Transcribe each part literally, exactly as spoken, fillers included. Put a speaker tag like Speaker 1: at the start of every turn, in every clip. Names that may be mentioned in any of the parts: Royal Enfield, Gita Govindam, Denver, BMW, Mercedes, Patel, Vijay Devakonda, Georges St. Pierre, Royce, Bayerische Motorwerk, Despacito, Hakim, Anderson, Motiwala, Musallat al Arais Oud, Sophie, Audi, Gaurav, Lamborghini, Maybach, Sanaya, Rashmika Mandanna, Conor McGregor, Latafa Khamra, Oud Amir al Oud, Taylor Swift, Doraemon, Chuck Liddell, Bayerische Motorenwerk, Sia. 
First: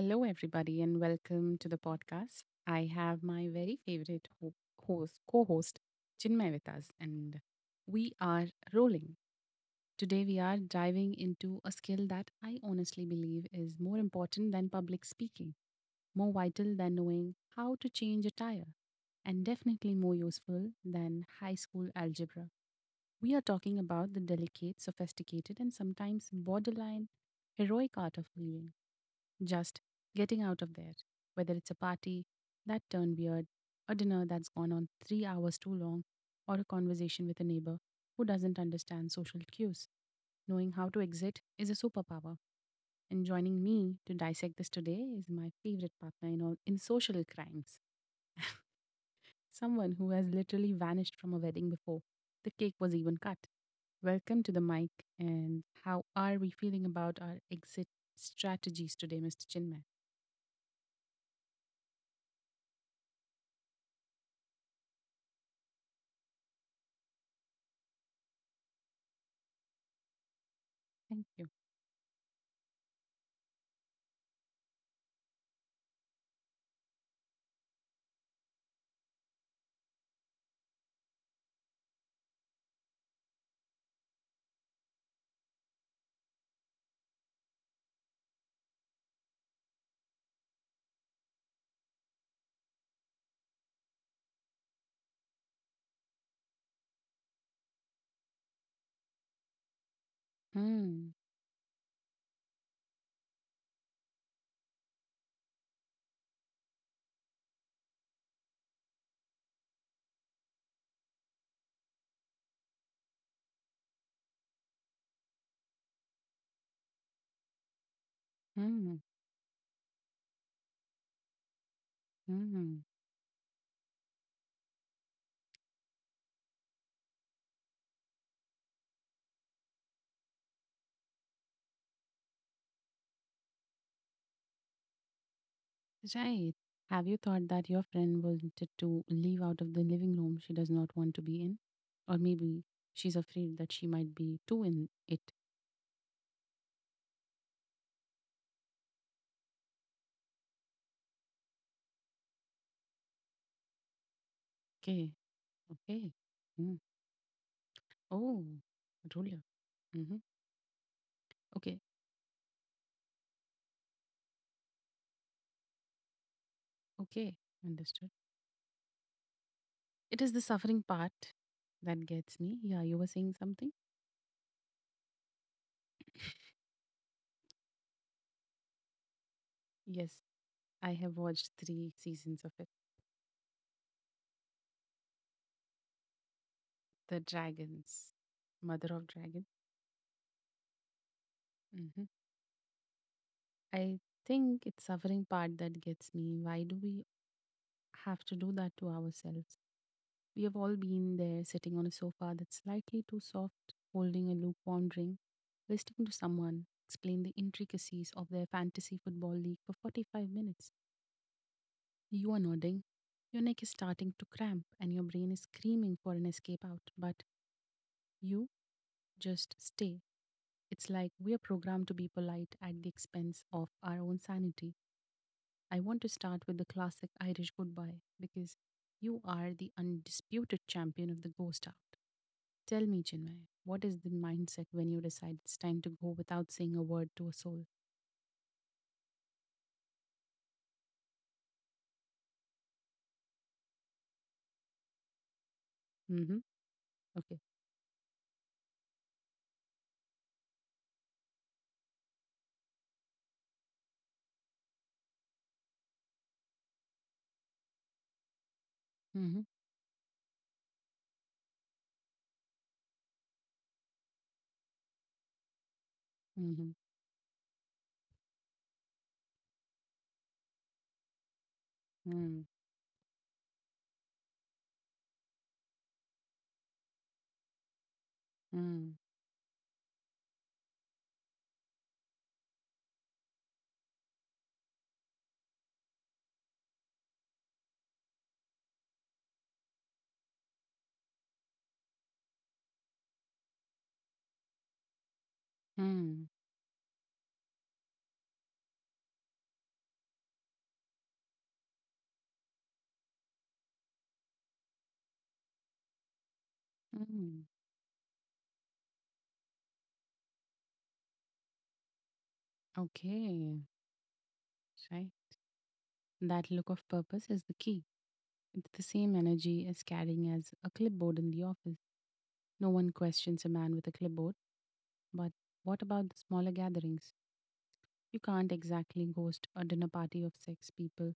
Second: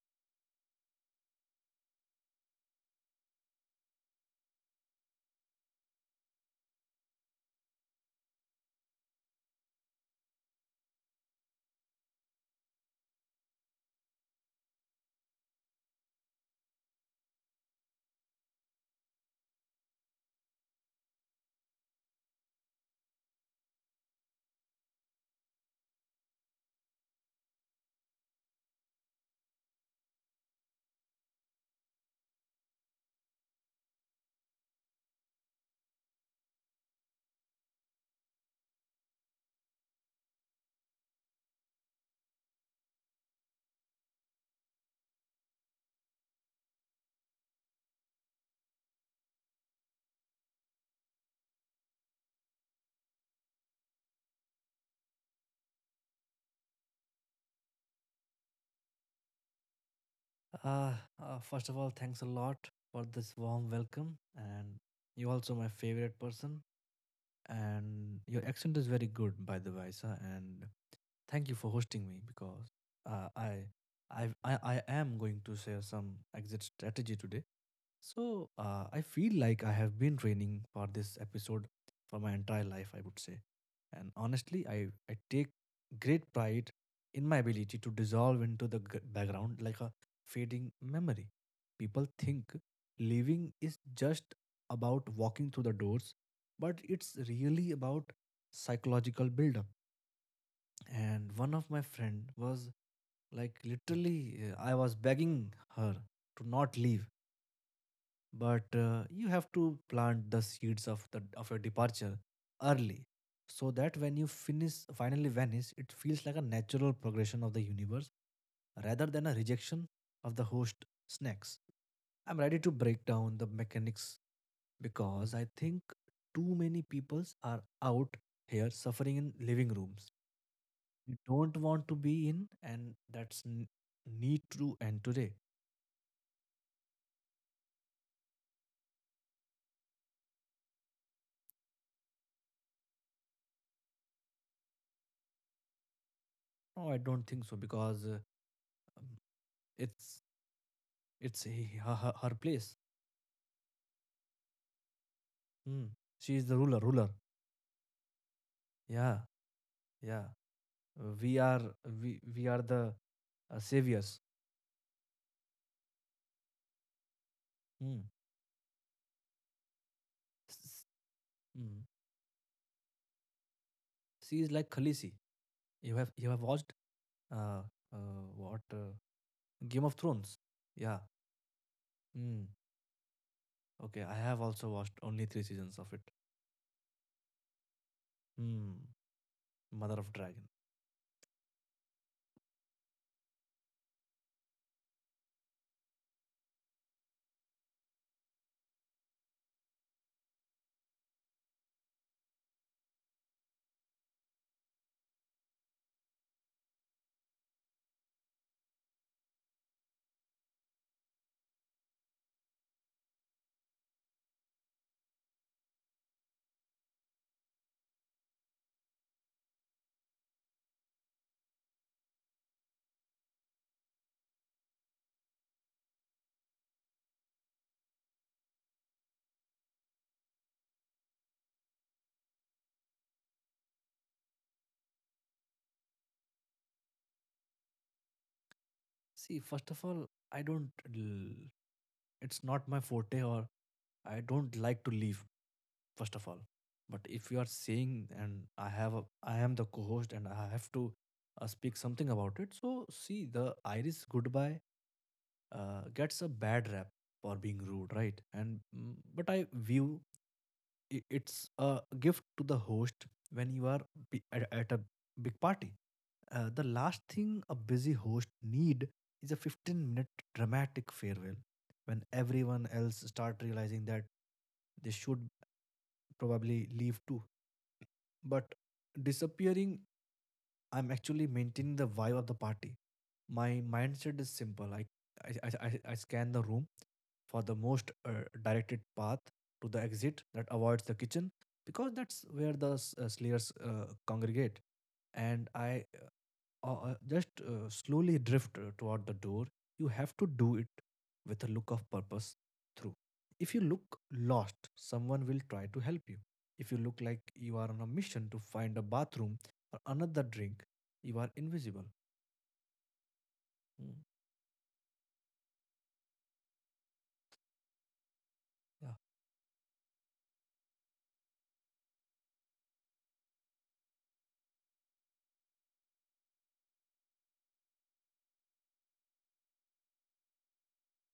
Speaker 1: Hello, everybody, and welcome to the podcast. I have my very favorite ho- host, co-host, Chinmay with us, and we are rolling. Today, we are diving into a skill that I honestly believe is more important than public speaking, more vital than knowing how to change a tire, and definitely more useful than high school algebra. We are talking about the delicate, sophisticated, and sometimes borderline heroic art of living. Just getting out of there, whether it's a party that turned weird, a dinner that's gone on three hours too long, or a conversation with a neighbor who doesn't understand social cues. Knowing how to exit is a superpower, and joining me to dissect this today is my favorite partner in, all, in social crimes, someone who has literally vanished from a wedding before the cake was even cut. Welcome to the mic, and how are we feeling about our exit strategies today, Mister Chinmay?
Speaker 2: Uh, uh, First of all, thanks a lot for this warm welcome. And you also my favorite person. And your accent is very good, by the way, sir. And
Speaker 1: Thank you.
Speaker 2: thank you for hosting me because uh, I, I, I, I am going to share some exit strategy today. So uh, I feel like I have been training for this episode for my entire life, I would say. And honestly, I, I take great pride in my ability to dissolve into the g- background like a fading memory. People think living is just about walking through the doors, but it's really about psychological buildup.
Speaker 1: Hmm.
Speaker 2: And one of my friend was like literally, uh, I was begging her to not leave, but uh, you have to plant the seeds of the of your departure early, so that when you finish finally vanish, it feels like a natural progression of the universe
Speaker 1: Mm,
Speaker 2: rather than a rejection of the host snacks. I'm ready to
Speaker 1: mm,
Speaker 2: break down the mechanics, because I think too many peoples are out here suffering in living rooms you don't want to be in, and that's n- need to end today.
Speaker 1: right. Have you thought that your friend wanted to leave out of the living room she does not want to be in? Or maybe she's afraid that she might be too in it.
Speaker 2: No, I don't think so because uh, um, it's It's he- her, her her place.
Speaker 1: Okay,
Speaker 2: Mm.
Speaker 1: okay.
Speaker 2: She is the ruler.
Speaker 1: Mm.
Speaker 2: Ruler.
Speaker 1: Oh,
Speaker 2: Yeah.
Speaker 1: ruler. Mm-hmm.
Speaker 2: Yeah. Uh, We are
Speaker 1: Okay,
Speaker 2: we we are the uh, saviors.
Speaker 1: okay.
Speaker 2: Mm.
Speaker 1: Understood. It is the
Speaker 2: S-
Speaker 1: suffering
Speaker 2: s-
Speaker 1: part
Speaker 2: mm.
Speaker 1: that gets me. Yeah, you were saying something?
Speaker 2: She is like Khaleesi. You have you have watched uh, uh what uh, Game of
Speaker 1: Yes,
Speaker 2: Thrones?
Speaker 1: I
Speaker 2: Yeah.
Speaker 1: have watched three
Speaker 2: Mm.
Speaker 1: seasons of it.
Speaker 2: Okay. I have also watched only three seasons of it.
Speaker 1: The Dragons,
Speaker 2: Mm.
Speaker 1: Mother of Dragons.
Speaker 2: Mother of Dragon.
Speaker 1: Mm-hmm. I think it's suffering part that gets me. Why do we have to do that to ourselves? We have all been there sitting on a sofa that's slightly too soft, holding a lukewarm drink, listening to someone explain the intricacies of their fantasy football league for forty-five minutes. You are nodding, your neck is starting to cramp, and your brain is screaming for an escape out, but you just stay. It's like we are programmed to be polite at the expense of our own sanity. I want to start with the classic Irish goodbye because you are the undisputed champion of the ghost out. Tell me, Chinmay, what is the mindset when you decide it's time to go without saying a word to a soul?
Speaker 2: See, first of all, I don't. l- It's not my forte, or I don't like to leave. First of all,
Speaker 1: Mm-hmm.
Speaker 2: but if
Speaker 1: Okay.
Speaker 2: you are saying, and I have a, I am the co-host and I have to uh, speak something about it. So see, the Irish goodbye uh, gets a bad rap for being rude, right? And mm, but I
Speaker 1: Mm-hmm.
Speaker 2: view, i- it's a gift to the host when you are b- at, at a big party. Uh, the
Speaker 1: Mm-hmm.
Speaker 2: last thing a busy host need is a fifteen minute dramatic farewell when
Speaker 1: Mm.
Speaker 2: everyone else start realizing that they should probably leave too, but
Speaker 1: Mm.
Speaker 2: disappearing, I'm actually maintaining the vibe of the party. My mindset is simple. I, I, I, I I scan the room for the most uh, directed path to the exit that avoids the kitchen, because that's where the s- uh, slayers uh, congregate. And I
Speaker 1: Mm.
Speaker 2: uh, just uh, slowly drift uh, toward the door. You have to do it with a look of purpose through. If you look lost, someone will try to help you. If you look like
Speaker 1: Mm.
Speaker 2: you are on a mission to find a bathroom or another drink, you are invisible.
Speaker 1: Okay.
Speaker 2: Mm,
Speaker 1: Right. That look of purpose is the key. It's the
Speaker 2: yeah.
Speaker 1: same energy as carrying as a clipboard in the office. No one questions a man with a clipboard, but what about the smaller gatherings? You can't exactly ghost a dinner party of six people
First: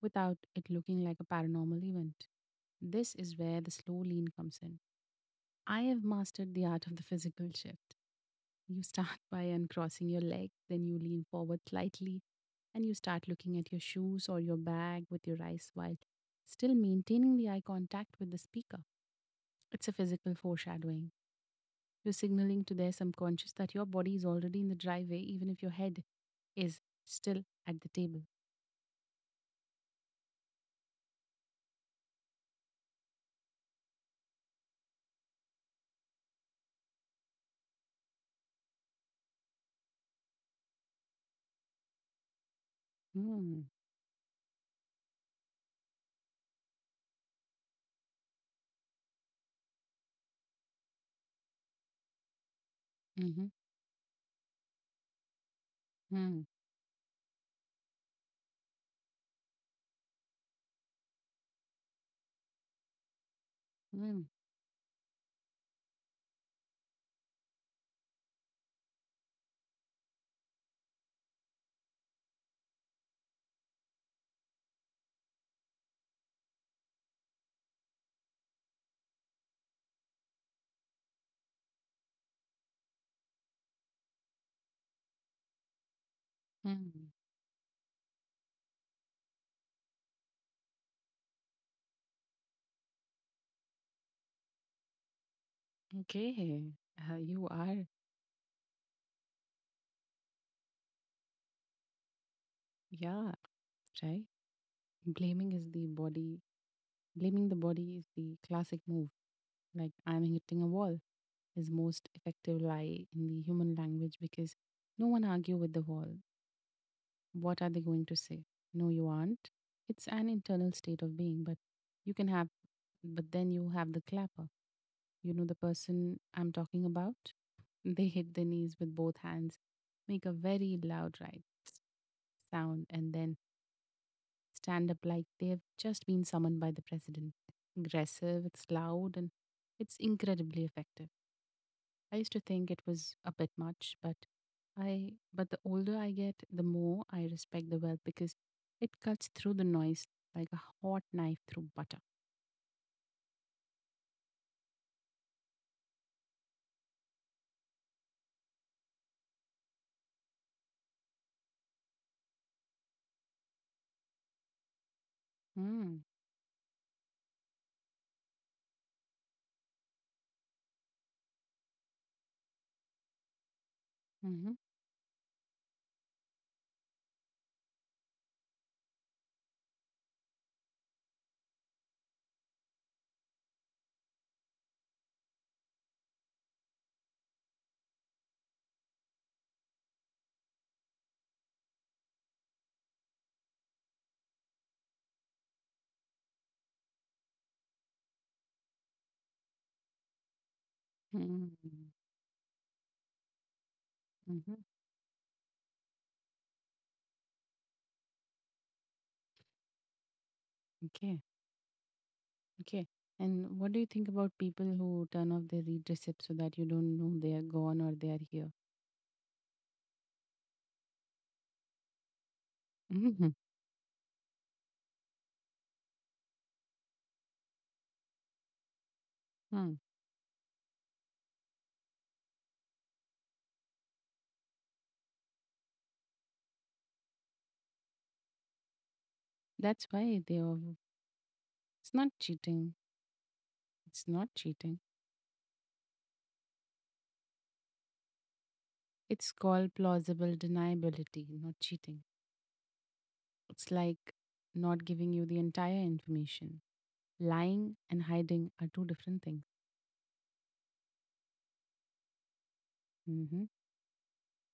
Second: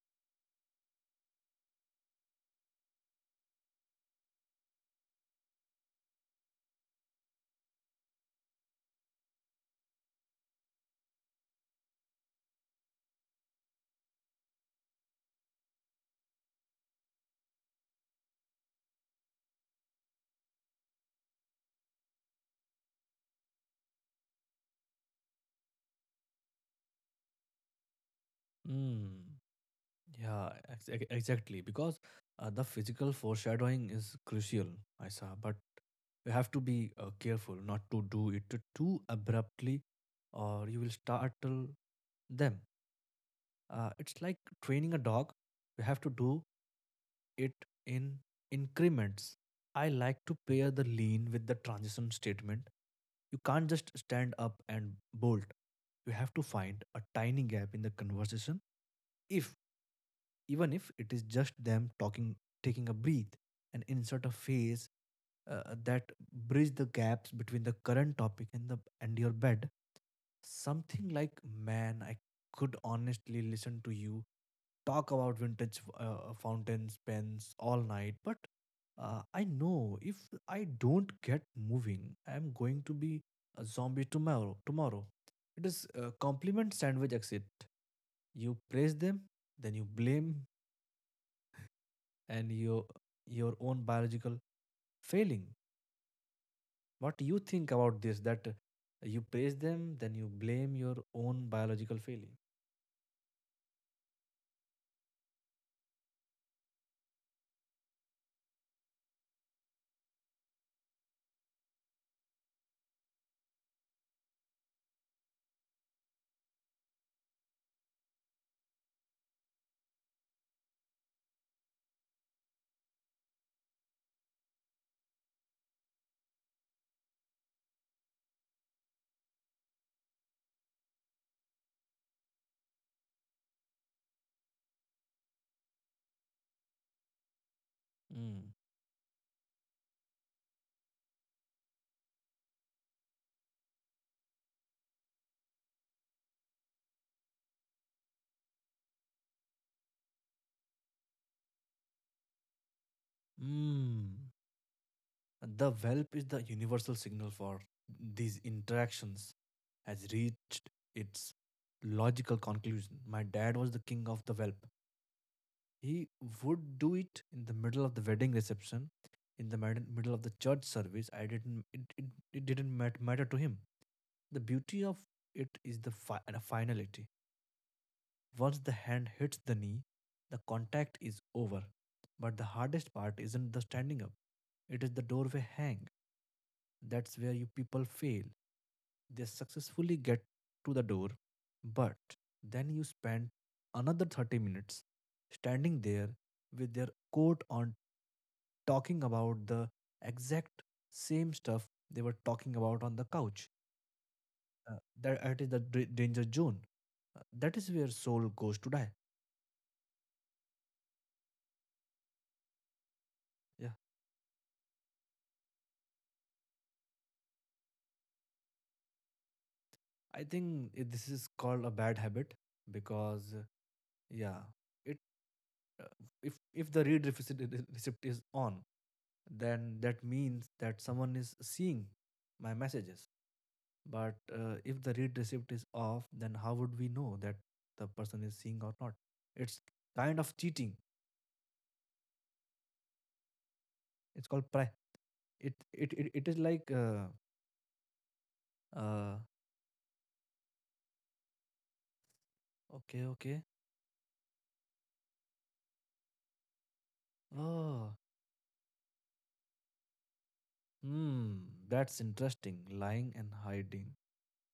Speaker 1: without it looking like a paranormal event. This is where the slow lean comes in. I have mastered the art of the physical shift. You start by uncrossing your leg, then you lean forward slightly, and you start looking at your shoes or your bag with your eyes while still maintaining the eye contact with the speaker. It's a physical foreshadowing. You're signaling to their subconscious that your body is already in the driveway, even if your head is still at the table.
Speaker 2: Mm. Yeah, ex- ex- exactly. Because uh, the physical foreshadowing is crucial, Isa, but you have to be uh, careful not to do it t- too abruptly, or you will startle them.
Speaker 1: Mm.
Speaker 2: Uh, it's like training a dog, you have to do it in increments. I like to pair the lean with the transition statement. You
Speaker 1: Hmm.
Speaker 2: can't just stand up and bolt. You have to
Speaker 1: Mm.
Speaker 2: find a tiny gap in the conversation, if even if it is just them talking, taking a breath, and
Speaker 1: Mm.
Speaker 2: insert a phase uh, that bridge the gaps between the current topic and the and your bed. Something like, man, I could honestly listen to you talk about vintage uh, uh, fountains pens all night, but uh, I know if I don't get moving, I'm going to be a zombie tomorrow tomorrow. It is a compliment
Speaker 1: Mm.
Speaker 2: sandwich exit. You praise them, then you blame and your your own biological failing.
Speaker 1: Okay. Uh,
Speaker 2: What you
Speaker 1: you
Speaker 2: think
Speaker 1: are,
Speaker 2: about this, that you praise them then you blame your own biological failing.
Speaker 1: yeah, right? Blaming is the body, blaming the body is the classic move. Like, I'm hitting a wall is most effective lie in the human language because no one argue with the wall. What are they going to say? No, you aren't. It's an internal state of being, but you can have, but then you have the clapper. You know the person I'm talking about? They hit their knees with both hands, make a very loud right sound, and then stand up like they've just been summoned by the president. Aggressive,
Speaker 2: Mm.
Speaker 1: it's loud, and it's incredibly effective. I used to think it was a bit much, but I but the older I get, the more I respect the wealth because it cuts through the noise like a hot knife through butter.
Speaker 2: Mm. The whelp is the universal signal for these interactions has reached its logical conclusion. My dad was the king of the whelp.
Speaker 1: Mm.
Speaker 2: He would do it in the middle of the wedding reception, in the mid- middle of the church service. I didn't. It, it, it didn't mat- matter to him. The
Speaker 1: Mm-hmm.
Speaker 2: beauty of it is the fi- uh, finality. Once the hand hits the knee, the contact is over. But the hardest part isn't the standing up, it is the doorway hang. That's where you people fail. They successfully get to the door, but then you spend another thirty minutes standing there with their coat on talking about the exact same stuff
Speaker 1: Mm-hmm.
Speaker 2: they were talking about on the couch.
Speaker 1: Mm-hmm.
Speaker 2: Uh, that, that is the d- danger zone. Uh, that is where soul goes to die.
Speaker 1: Okay. Okay. And what
Speaker 2: Yeah,
Speaker 1: do you think about people who turn off their read receipts so that you don't know they are gone or they are here?
Speaker 2: I think it, this is called a bad habit, because uh, yeah, it uh, if if the read receipt receipt is on,
Speaker 1: Mm-hmm. Mm.
Speaker 2: then that means that someone is seeing my messages. But uh, if the read receipt is off, then how would we know that the person is seeing or not? It's
Speaker 1: That's
Speaker 2: kind
Speaker 1: why
Speaker 2: of
Speaker 1: they are.
Speaker 2: cheating.
Speaker 1: It's not cheating. It's
Speaker 2: It's
Speaker 1: not
Speaker 2: called pri-
Speaker 1: cheating.
Speaker 2: it it it, it is like uh, uh
Speaker 1: It's called plausible deniability, not cheating.
Speaker 2: okay, okay.
Speaker 1: It's like not giving you the entire information. Lying
Speaker 2: Oh,
Speaker 1: and hiding are two different things.
Speaker 2: hmm, that's interesting. Lying and
Speaker 1: Mhm.
Speaker 2: hiding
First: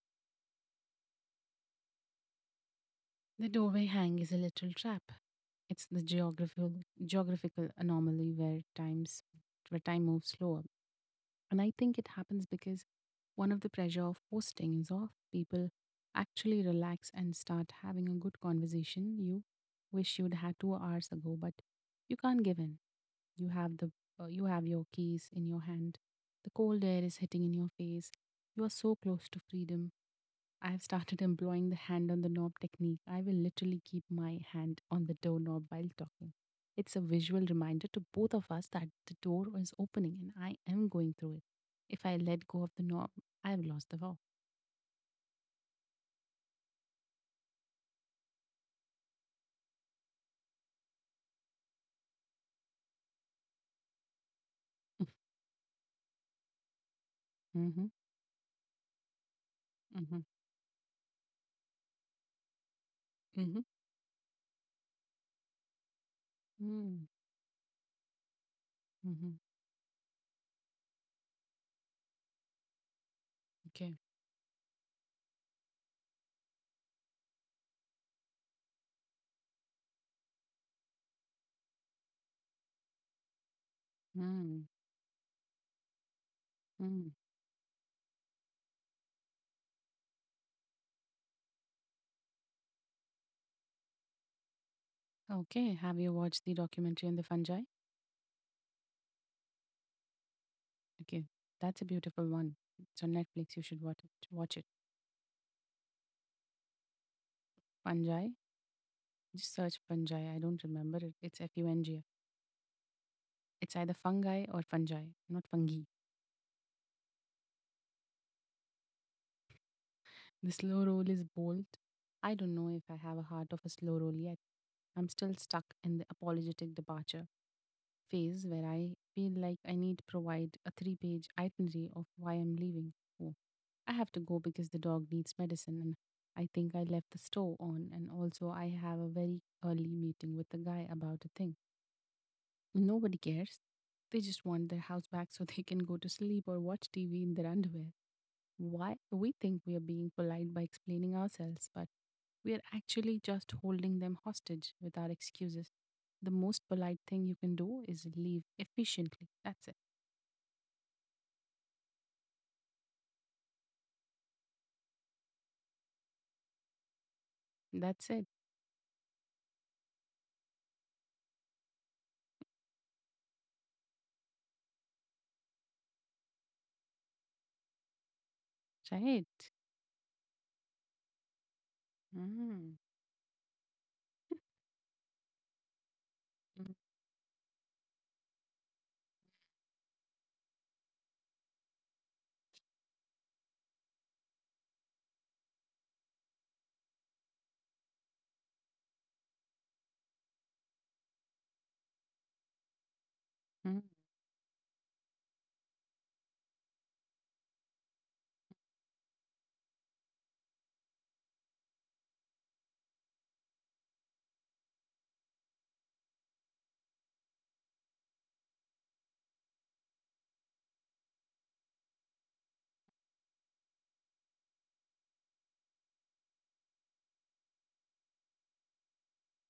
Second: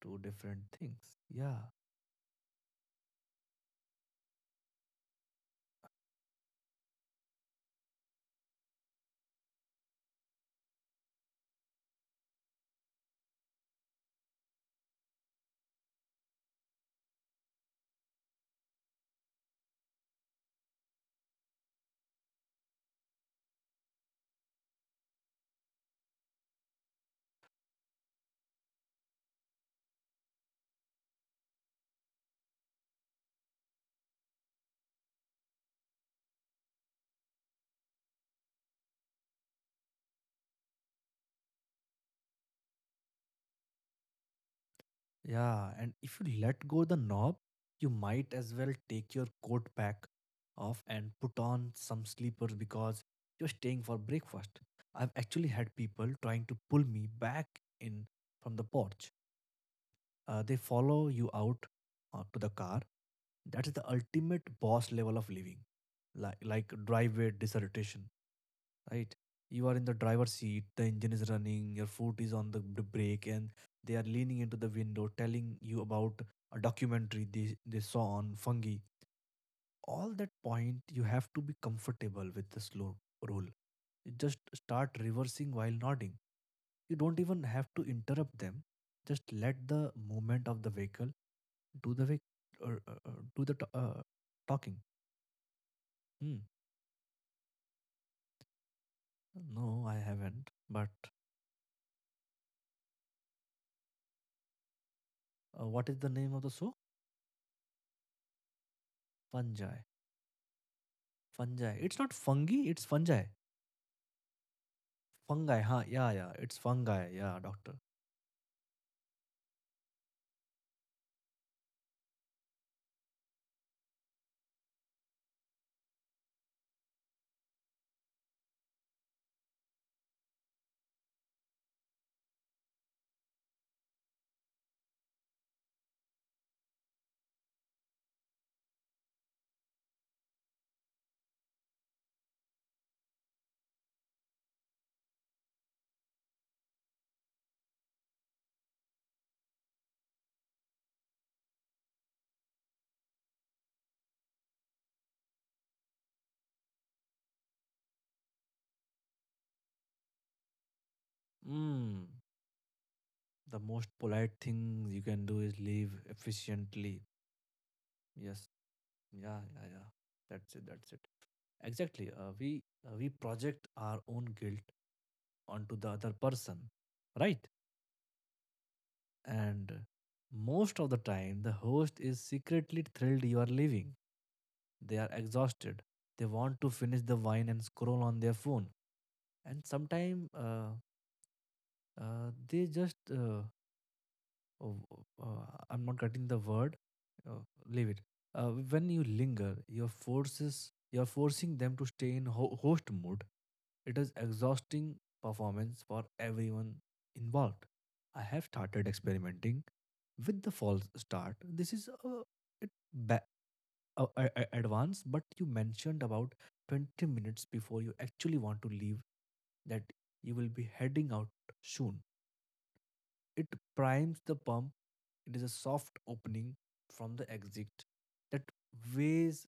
Speaker 2: two different things. Yeah.
Speaker 1: The doorway hang is a literal trap. It's the geographical geographical anomaly where times where time moves slower. And I think it happens because one of the pressure of posting is off. People actually relax and start having a good conversation you wish you'd had two hours ago, but you can't give in. You have the uh, you have your keys in your hand. The cold air is hitting in your face. You are so close to freedom. I have started employing the hand on the knob technique. I will literally keep my hand on the doorknob while talking. It's a visual reminder to both of us that the door is opening and I am going through it. If I let go of the knob, I have lost the vow.
Speaker 2: Yeah. And if you let go the knob, you might as well take your coat back off and put on some sleepers because you're staying for breakfast. I've actually had people trying to pull me back
Speaker 1: Mm-hmm.
Speaker 2: in from the porch. Uh, they follow you out uh, to the car.
Speaker 1: Mm-hmm.
Speaker 2: That is the ultimate boss level of living, like like
Speaker 1: Mm-hmm.
Speaker 2: driveway dissertation, right?
Speaker 1: Mm-hmm.
Speaker 2: You are in the driver's seat, the engine is running, your foot is on the, the brake, and they
Speaker 1: Okay.
Speaker 2: are leaning into the window telling you about a documentary they, they saw on fungi. All that point, you have to be comfortable with the slow rule. You just
Speaker 1: Mm-hmm.
Speaker 2: start reversing while nodding. You
Speaker 1: Mm-hmm.
Speaker 2: don't even have to interrupt them, just let the movement of the vehicle do the vec- or, uh, uh, do the to- uh, talking.
Speaker 1: Okay. Have you
Speaker 2: Hmm.
Speaker 1: watched the documentary on the fungi?
Speaker 2: No, I haven't, but
Speaker 1: Okay, that's a beautiful one. It's on Netflix. You should watch it. Watch it.
Speaker 2: uh, what is the name of the show?
Speaker 1: Fungi. Just
Speaker 2: Fungi.
Speaker 1: search fungi. I don't remember it. It's F U
Speaker 2: Fungi
Speaker 1: N G
Speaker 2: it's
Speaker 1: I.
Speaker 2: not fungi, it's fungi.
Speaker 1: It's either fungi or fungi, not
Speaker 2: Fungi,
Speaker 1: fungi.
Speaker 2: huh? Yeah, yeah, it's fungi, yeah, doctor.
Speaker 1: The slow roll is bold. I don't know if I have a heart of a slow roll yet. I'm still stuck in the apologetic departure phase where I feel like I need to provide a three page itinerary of why I'm leaving. Oh, I have to go because the dog needs medicine and I think I left the stove on. And also, I have a very early meeting with the guy about a thing. Nobody cares. They just want their house back so they can go to sleep or watch T V in their underwear. Why we think we are being polite by explaining ourselves, but we are actually just holding them hostage with our excuses. The most polite thing you can do is leave efficiently. That's it.
Speaker 2: Mm. The most polite thing you can do is leave efficiently.
Speaker 1: That's it.
Speaker 2: Yes. Yeah. Yeah. Yeah. That's it. That's it. Exactly. Uh, we uh, we project our own guilt onto the other person, right?
Speaker 1: Right.
Speaker 2: And most of the time, the host is
Speaker 1: Mm.
Speaker 2: secretly thrilled you are leaving. They are exhausted. They want to finish the wine and scroll on their phone. And sometimes uh, uh, they just uh, oh, oh, uh, I'm not getting the word. Uh, Leave it. Uh, when you linger, your forces you're forcing them to stay in ho- host mode.
Speaker 1: Mhm.
Speaker 2: It is exhausting performance for everyone involved. I have started experimenting with the false start. This is a it ba- a, a, a advance, but you mentioned about twenty minutes before you actually want to leave that you will be heading out soon. It primes the pump. It is a soft opening from the exit that weighs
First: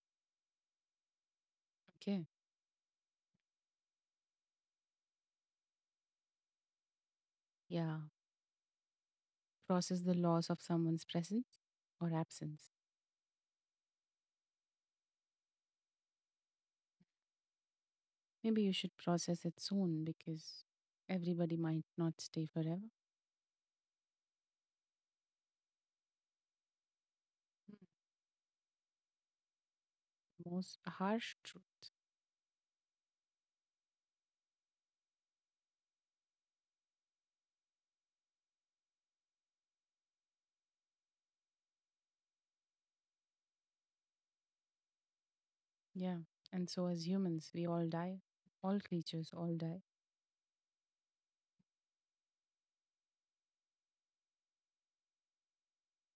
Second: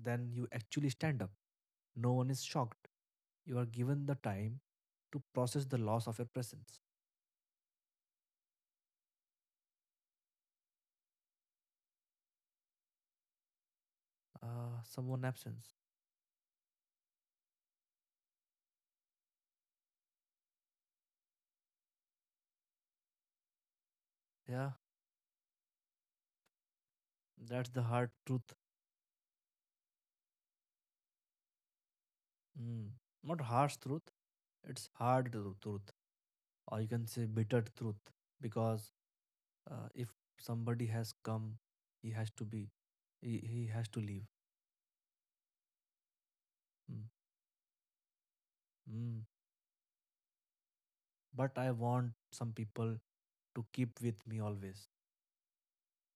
Speaker 2: than you actually stand up. No
Speaker 1: Okay.
Speaker 2: one is shocked. You are given the time to process the loss of your presence.
Speaker 1: Yeah. Process the loss of someone's presence or absence.
Speaker 2: Uh, someone absence.
Speaker 1: Maybe you should process it soon because everybody might not stay forever.
Speaker 2: Yeah, that's the hard truth.
Speaker 1: Most harsh truth.
Speaker 2: Mm. Not harsh truth, it's hard tru- truth. Or you can say bitter truth. Because uh, if somebody has come, he has to be, he, he has to leave.
Speaker 1: Yeah. And so,
Speaker 2: Mm.
Speaker 1: as humans, we all die. All
Speaker 2: Mm.
Speaker 1: creatures all die.
Speaker 2: But I want some people to keep with me always.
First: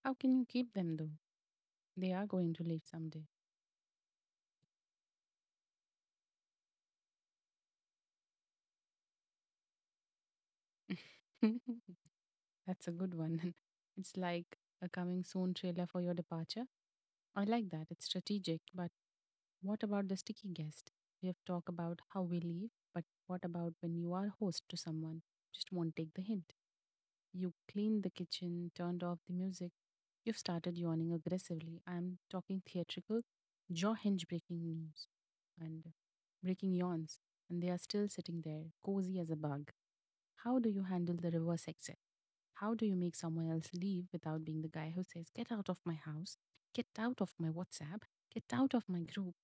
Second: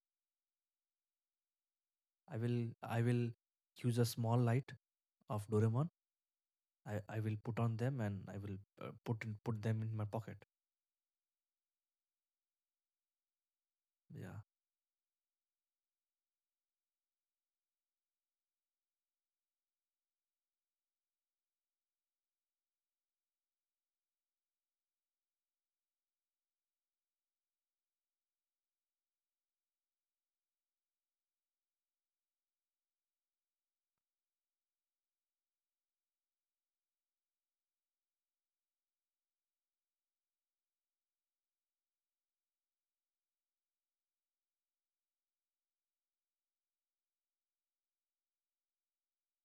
Speaker 1: How can you keep them though? They are
Speaker 2: I
Speaker 1: going to
Speaker 2: will
Speaker 1: leave
Speaker 2: I
Speaker 1: someday.
Speaker 2: will use a small light of Doraemon. I, I will put on them and I will uh, put in, put them in my pocket.
Speaker 1: That's a good one. It's
Speaker 2: Yeah.
Speaker 1: like a coming soon trailer for your departure. I like that. It's strategic. But what about the sticky guest? We have talked about how we leave, but what about when you are host to someone? Just won't take the hint. You cleaned the kitchen, turned off the music. You've started yawning aggressively. I'm talking theatrical, jaw hinge breaking news and breaking yawns, and they are still sitting there, cozy as a bug. How do you handle the reverse exit? How do you make someone else leave without being the guy who says, Get out of my house, get out of my WhatsApp, get out of my group,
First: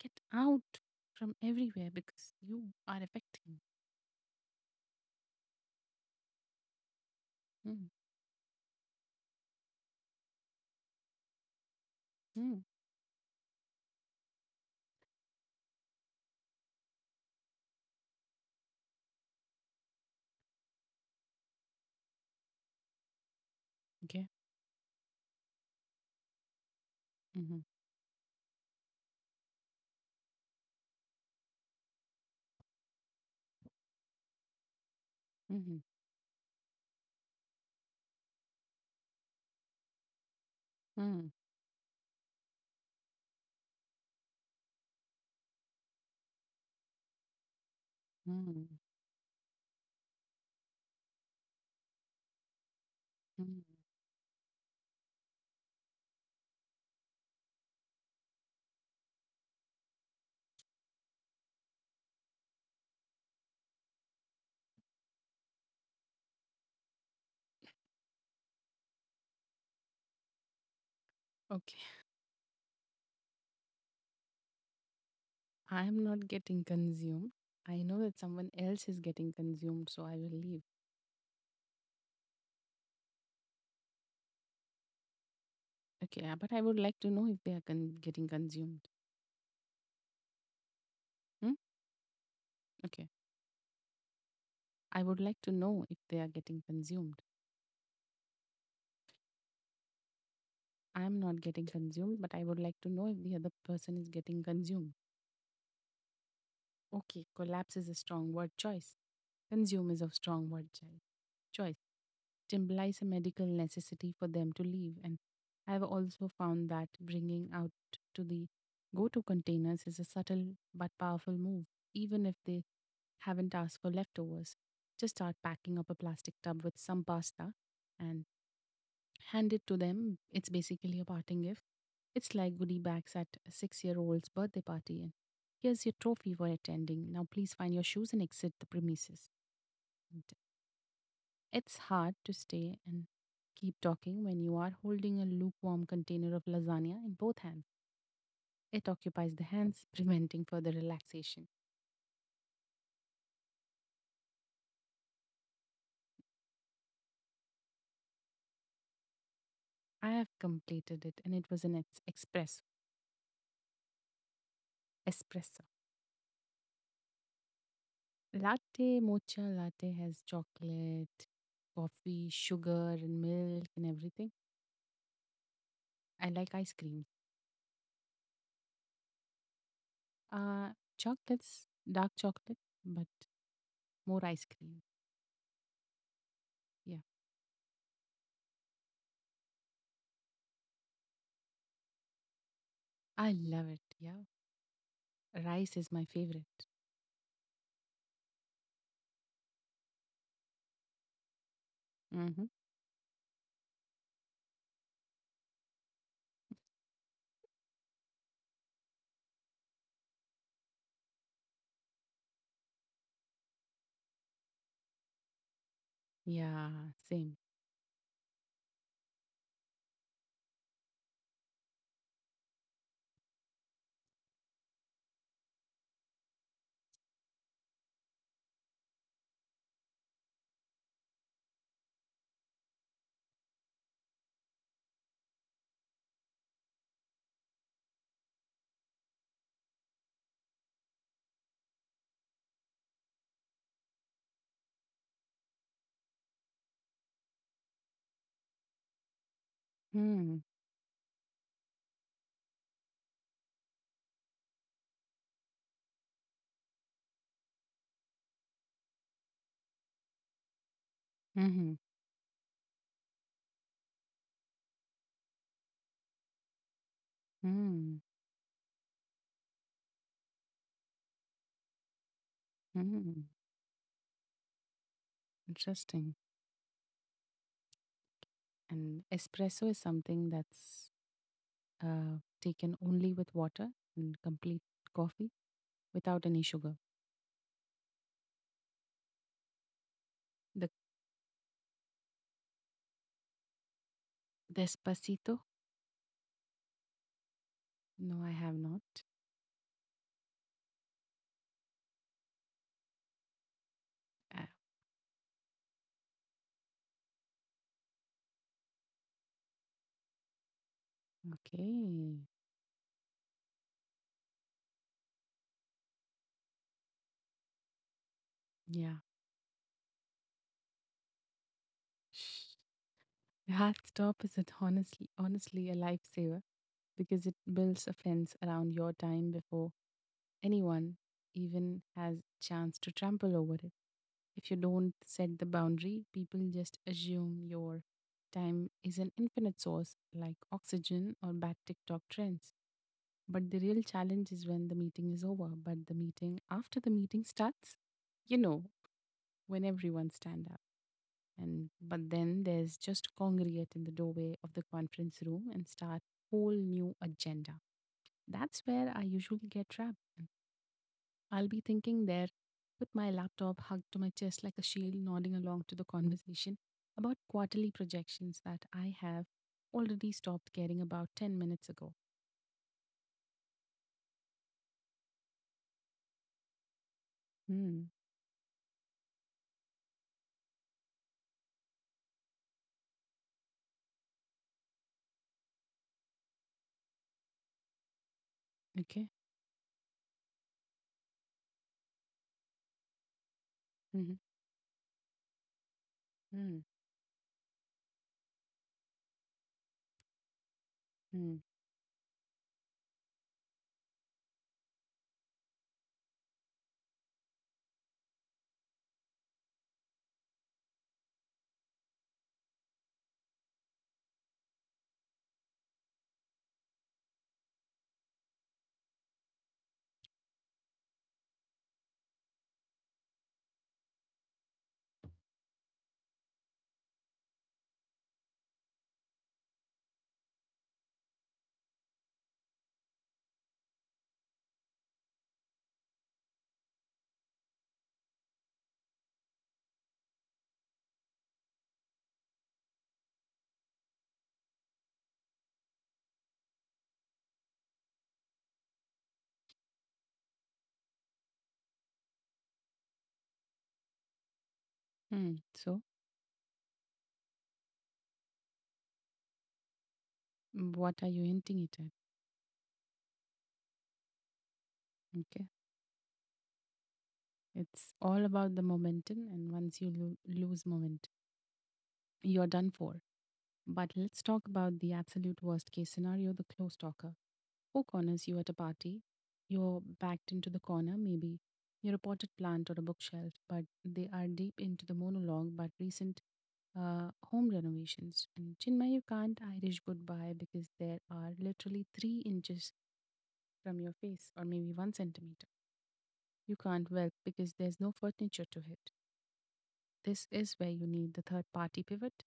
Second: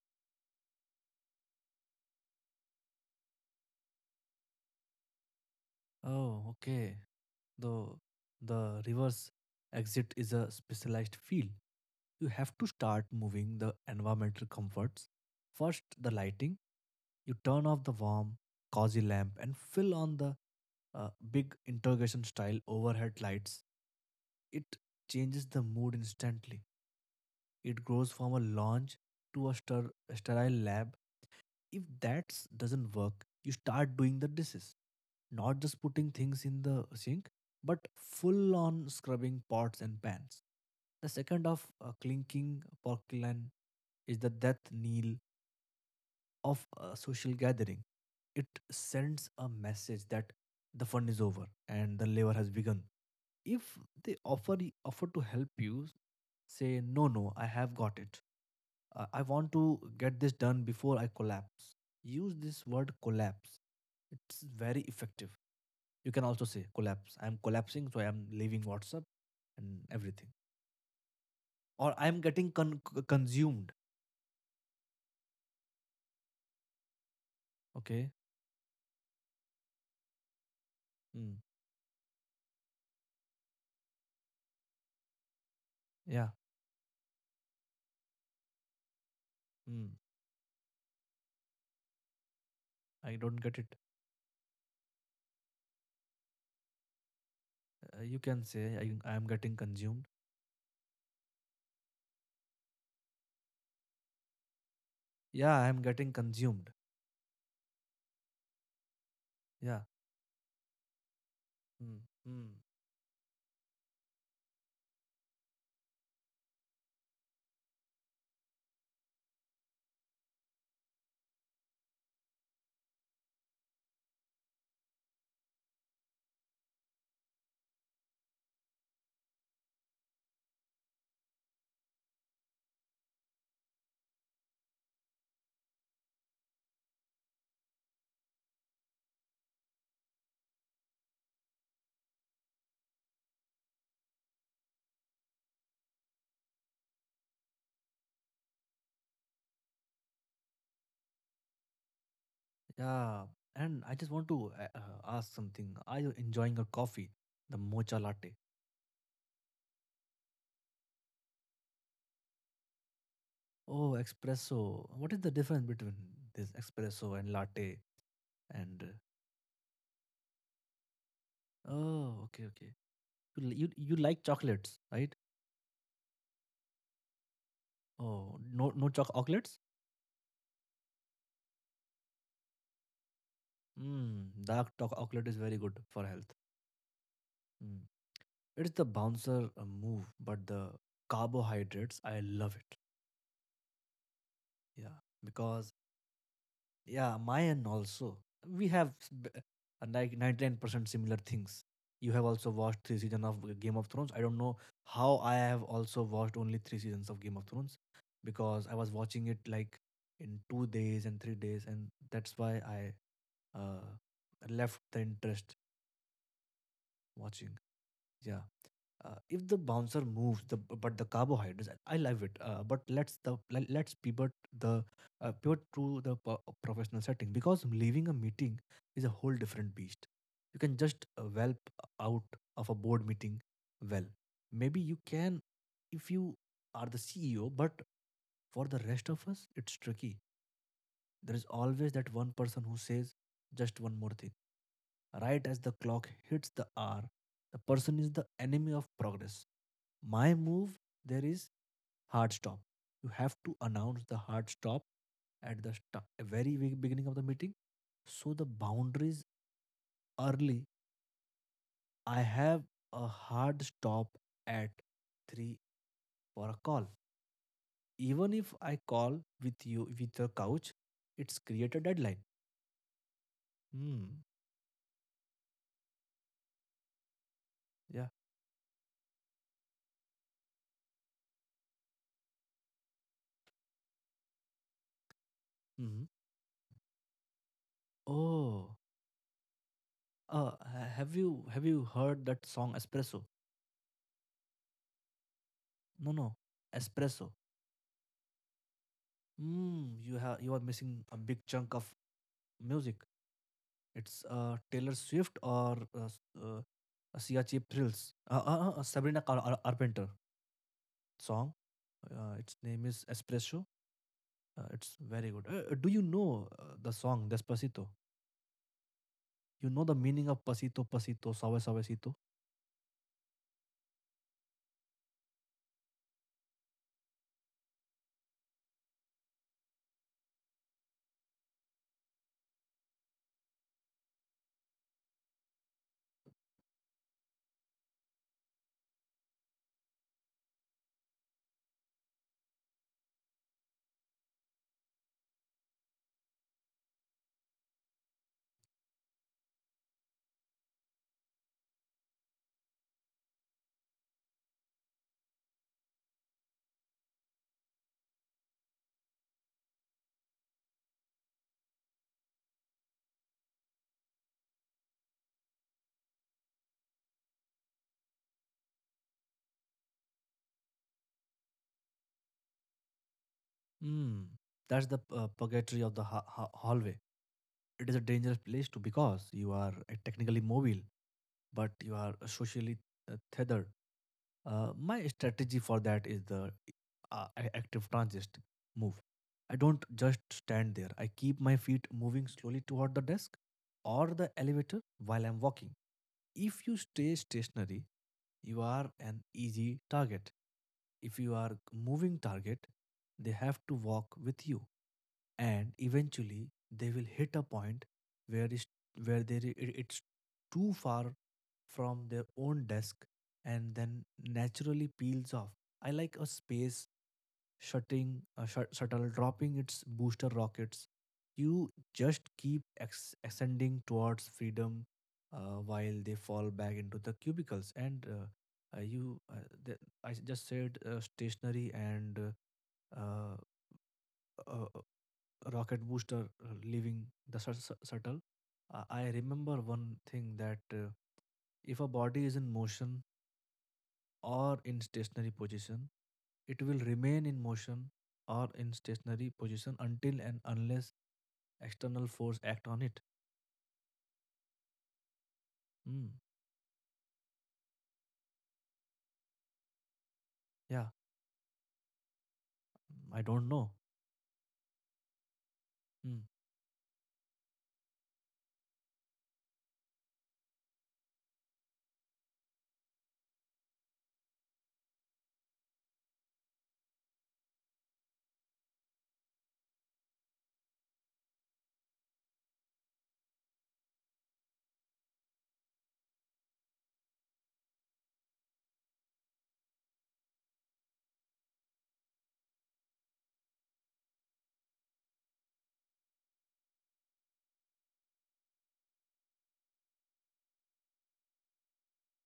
Speaker 1: get out from everywhere because you are affecting?
Speaker 2: Oh, okay. The
Speaker 1: Mm.
Speaker 2: the reverse exit is a specialized field. You have
Speaker 1: Mm.
Speaker 2: to start moving the environmental comforts. First, the lighting. You turn off the warm, cozy lamp and fill on the uh, big interrogation style overhead lights.
Speaker 1: Okay.
Speaker 2: It changes the mood instantly.
Speaker 1: Mm-hmm.
Speaker 2: It grows from a lounge to a, stir- sterile lab. If that s- doesn't work, you start doing the dishes, not
Speaker 1: Mm-hmm.
Speaker 2: just putting things in the sink, but full on scrubbing pots and pans. The
Speaker 1: Mm.
Speaker 2: second of uh, clinking porcelain is the death kneel of a social gathering, it
Speaker 1: Mm.
Speaker 2: sends a message that the fun is over and the labor has begun.
Speaker 1: Mm.
Speaker 2: If they offer offer to help you, say no, no, I have got it. Uh, I want to get this done before I collapse. Use this word collapse. It's very effective. You can also say collapse. I'm collapsing, so I'm leaving WhatsApp and everything.
Speaker 1: Okay.
Speaker 2: Or I'm getting con- c- consumed.
Speaker 1: I am not getting consumed. I know
Speaker 2: Okay.
Speaker 1: that someone else is getting consumed, so I will leave.
Speaker 2: Mm.
Speaker 1: Okay.
Speaker 2: Yeah.
Speaker 1: uh, But I would like to know if they are con- getting consumed.
Speaker 2: Mm.
Speaker 1: Hmm? Okay.
Speaker 2: I don't get it.
Speaker 1: I would like to know if they are getting consumed.
Speaker 2: Uh, you can say I, I'm getting consumed.
Speaker 1: I'm not getting consumed, but I would like to know if the other person is getting consumed.
Speaker 2: Yeah, I'm getting consumed.
Speaker 1: Okay, collapse is a strong word choice.
Speaker 2: Yeah.
Speaker 1: Consume is a strong word choi- choice.
Speaker 2: Mm, mm,
Speaker 1: It implies a medical necessity for them to leave. And I've also found that bringing out to the go to containers is a subtle but powerful move, even if they haven't asked for leftovers. Just start packing up a plastic tub with some pasta and hand it to them. It's basically a parting gift. It's like goodie bags at a six year old's birthday party. And here's your trophy for attending. Now please find your shoes and exit the premises. And it's hard to stay and keep talking when you are holding a lukewarm container of lasagna in both hands. It occupies the hands, preventing further relaxation.
Speaker 2: yeah. And I just want to uh, uh, ask something, are you enjoying your coffee, the mocha latte?
Speaker 1: I have completed it and it was an ex- express
Speaker 2: Oh, espresso. What is the difference
Speaker 1: espresso.
Speaker 2: between this espresso and latte? And
Speaker 1: Latte, mocha latte has chocolate,
Speaker 2: uh, oh,
Speaker 1: coffee,
Speaker 2: okay, okay.
Speaker 1: sugar, and
Speaker 2: You, li- you,
Speaker 1: milk, and
Speaker 2: you like
Speaker 1: everything.
Speaker 2: chocolates, right?
Speaker 1: I like ice cream.
Speaker 2: Oh, no, no, choc chocolates.
Speaker 1: Uh, chocolates, dark chocolate, but more ice
Speaker 2: Mm, dark
Speaker 1: cream.
Speaker 2: choc- chocolate is very good for health.
Speaker 1: Yeah.
Speaker 2: Mm. it's the bouncer uh, move but the carbohydrates I love it
Speaker 1: I love it. Yeah.
Speaker 2: Yeah, because
Speaker 1: Rice is my favorite.
Speaker 2: yeah, my and also we have s- b- uh, like ninety nine percent similar things. You have
Speaker 1: Mm-hmm.
Speaker 2: also watched three seasons of uh, Game of Thrones. I don't know how I have also watched only three seasons of Game of Thrones because I was watching it like in two days and three days, and that's why I uh, left the interest
Speaker 1: Yeah. Same.
Speaker 2: watching. Yeah. Uh, if the bouncer moves, the but the carbohydrates, I love it. Uh, but let's the let- let's pivot the uh, pivot to the po- professional setting because leaving a meeting is a whole different beast. You can just uh, whelp out of a board meeting. Well, maybe you can if you are the C E O, but for the rest of us, it's tricky. There is always that one person who says just one more thing. Right as the clock hits the hour, the person is the enemy of progress. My
Speaker 1: Hmm.
Speaker 2: move there is hard stop. You have to announce the hard stop at the sta- very ve- beginning of the meeting. So the boundaries early.
Speaker 1: Mm-hmm.
Speaker 2: I have a hard stop at three for a call.
Speaker 1: Hmm.
Speaker 2: Even if I call with you with your couch, it's create a deadline.
Speaker 1: Hmm.
Speaker 2: Hmm.
Speaker 1: Interesting.
Speaker 2: Yeah.
Speaker 1: And espresso is something that's uh, taken only with water and complete coffee
Speaker 2: Hmm.
Speaker 1: without any sugar.
Speaker 2: Oh, uh,
Speaker 1: The
Speaker 2: ha- have you have you heard that song Espresso?
Speaker 1: Despacito.
Speaker 2: No, no, Espresso.
Speaker 1: No, I have not.
Speaker 2: Mm, you have you are missing a big chunk of music. It's
Speaker 1: Uh,
Speaker 2: uh, Taylor Swift or uh, s- uh, Sia Cheap Thrills. Uh, uh, uh, Sabrina Car- Ar- Carpenter song.
Speaker 1: okay.
Speaker 2: Uh, its name is Espresso. Uh, it's very good. Uh, uh, do you know uh, the song Despacito?
Speaker 1: Yeah.
Speaker 2: You know the meaning of pasito, pasito, suave, suavecito?
Speaker 1: Shh. The hard stop is it honestly honestly a lifesaver because it builds a fence around your time before anyone even has chance to trample over it. If you don't set the boundary, people just assume your time is an infinite source like oxygen or bad TikTok trends. But the real challenge is when the meeting is over, but the meeting after the meeting starts, you know, when everyone stand up. And but then there's just congregate in the doorway of the conference room and start whole new agenda. That's where I usually get trapped. I'll be thinking there with my laptop hugged to my chest like a shield, nodding along to the conversation about quarterly projections that I have already stopped caring about ten minutes ago.
Speaker 2: Mm, that's the uh, purgatory of the ha- ha- hallway. It
Speaker 1: Hmm.
Speaker 2: is a dangerous place to because you are uh, technically mobile but you are uh, socially uh, tethered. Uh, my strategy for that is the uh, a- active transist move.
Speaker 1: Okay.
Speaker 2: I don't just stand there, I keep my feet moving slowly toward the desk or
Speaker 1: Hmm.
Speaker 2: the elevator while I'm walking. If
Speaker 1: Hmm.
Speaker 2: you stay stationary, you are an easy target. If you
Speaker 1: Hmm.
Speaker 2: are moving target, they have to walk with you, and eventually they will hit a point where is where they i- it's too far from their own desk, and then naturally peels off. I like a space shutting a shut shuttle dropping its booster rockets. You just keep ex- ascending towards freedom, uh, while they fall back into the cubicles, and uh, uh, you uh, the, I s- just said uh, stationary, and uh, uh, uh, rocket booster uh, leaving the shut- shut- shuttle. Uh, I remember one thing that uh, if a body is in motion or in stationary position, it will remain in motion or in stationary position until and unless external force act on it.
Speaker 1: Hmm. So,
Speaker 2: Hmm. Yeah.
Speaker 1: what are you hinting it at?
Speaker 2: Mm, I don't know.
Speaker 1: Okay.
Speaker 2: Hmm.
Speaker 1: It's all about the momentum, and once you lo- lose momentum, you're done for. But let's talk about the absolute worst case scenario, the close talker. Who corners you at a party? You're backed into the corner, maybe. You're a potted plant or a bookshelf, but they are deep into the monologue about recent uh, home renovations. And Chinmay, you can't Irish goodbye because there are literally three inches from your face, or maybe one centimeter. You can't whelp because there's no furniture to hit. This is where you need the third party pivot.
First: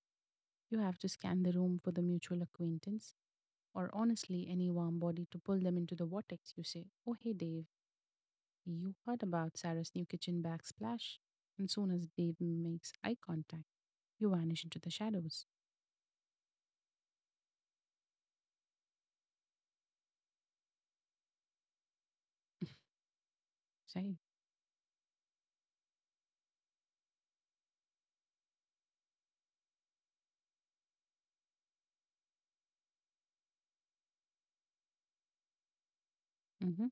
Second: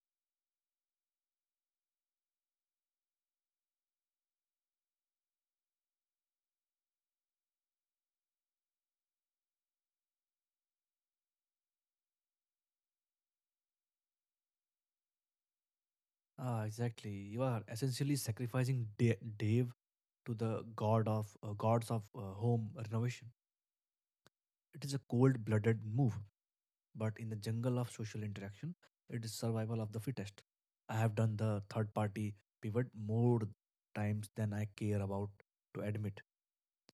Speaker 1: You have to scan the room for the mutual acquaintance or honestly any warm body to pull them into the vortex. You say, "Oh, hey, Dave, you heard about Sarah's new kitchen backsplash?" And soon as Dave makes eye contact, you vanish into the shadows.
Speaker 2: Ah, exactly. You are essentially sacrificing Da- Dave to the god of uh, gods of uh, home renovation.
Speaker 1: Say,
Speaker 2: It is a cold-blooded move. But in the jungle of social interaction, it is survival of the fittest. I have done the third party pivot more times than I care about to admit.
Speaker 1: mm-hmm,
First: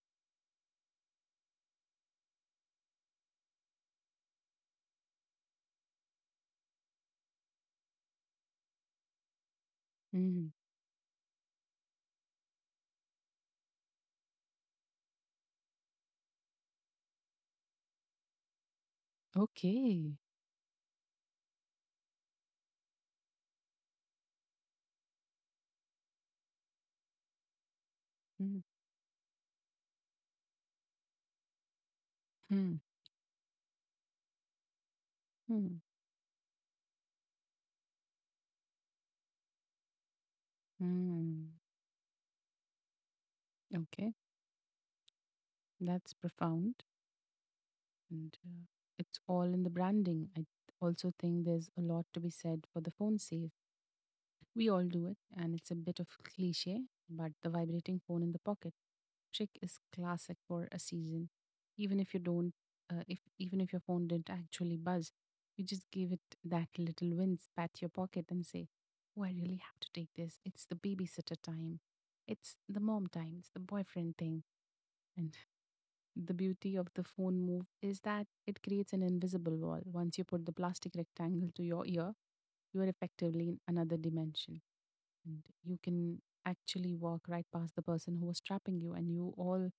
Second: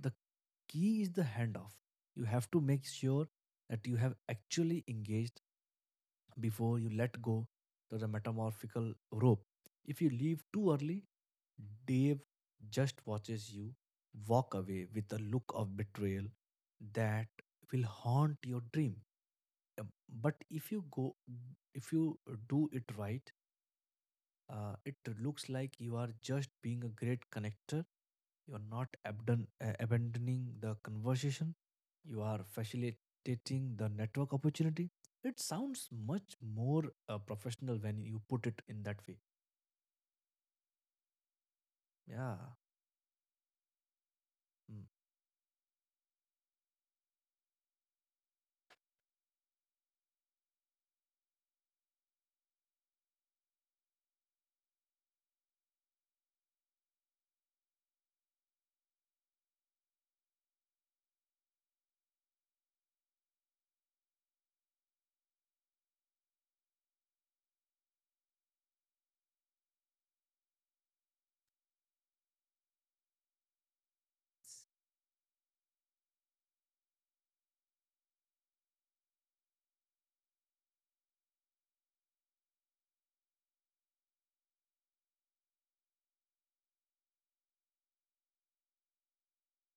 Speaker 2: The key is the handoff. You have to make sure that you have actually engaged before you let go to the metamorphical rope. If you leave
Speaker 1: mm,
Speaker 2: too early, Dave just watches you walk away with a look of betrayal that will haunt your dream. Um,
Speaker 1: okay,
Speaker 2: but if you go if you do it right, uh, it looks like you are just being a great connector. You are not abdon- uh, abandoning the conversation, you are
Speaker 1: mm-hmm,
Speaker 2: facilitating the network opportunity. It sounds much more uh, professional when you put it in that way.
Speaker 1: mm-hmm.
Speaker 2: Yeah.
Speaker 1: Okay,
Speaker 2: Mm.
Speaker 1: that's profound. And uh, it's all in the branding. I also think there's a lot to be said for the phone safe. We all do it, and it's a bit of cliche, but the vibrating phone in the pocket trick is classic for a season. Even if you don't, uh, if even if your phone didn't actually buzz, you just give it that little wince, pat your pocket, and say, "Oh, I really have to take this. It's the babysitter time. It's the mom time. It's the boyfriend thing." And the beauty of the phone move is that it creates an invisible wall. Once you put the plastic rectangle to your ear, you are effectively in another dimension, and you can actually walk right past the person who was trapping you, and you all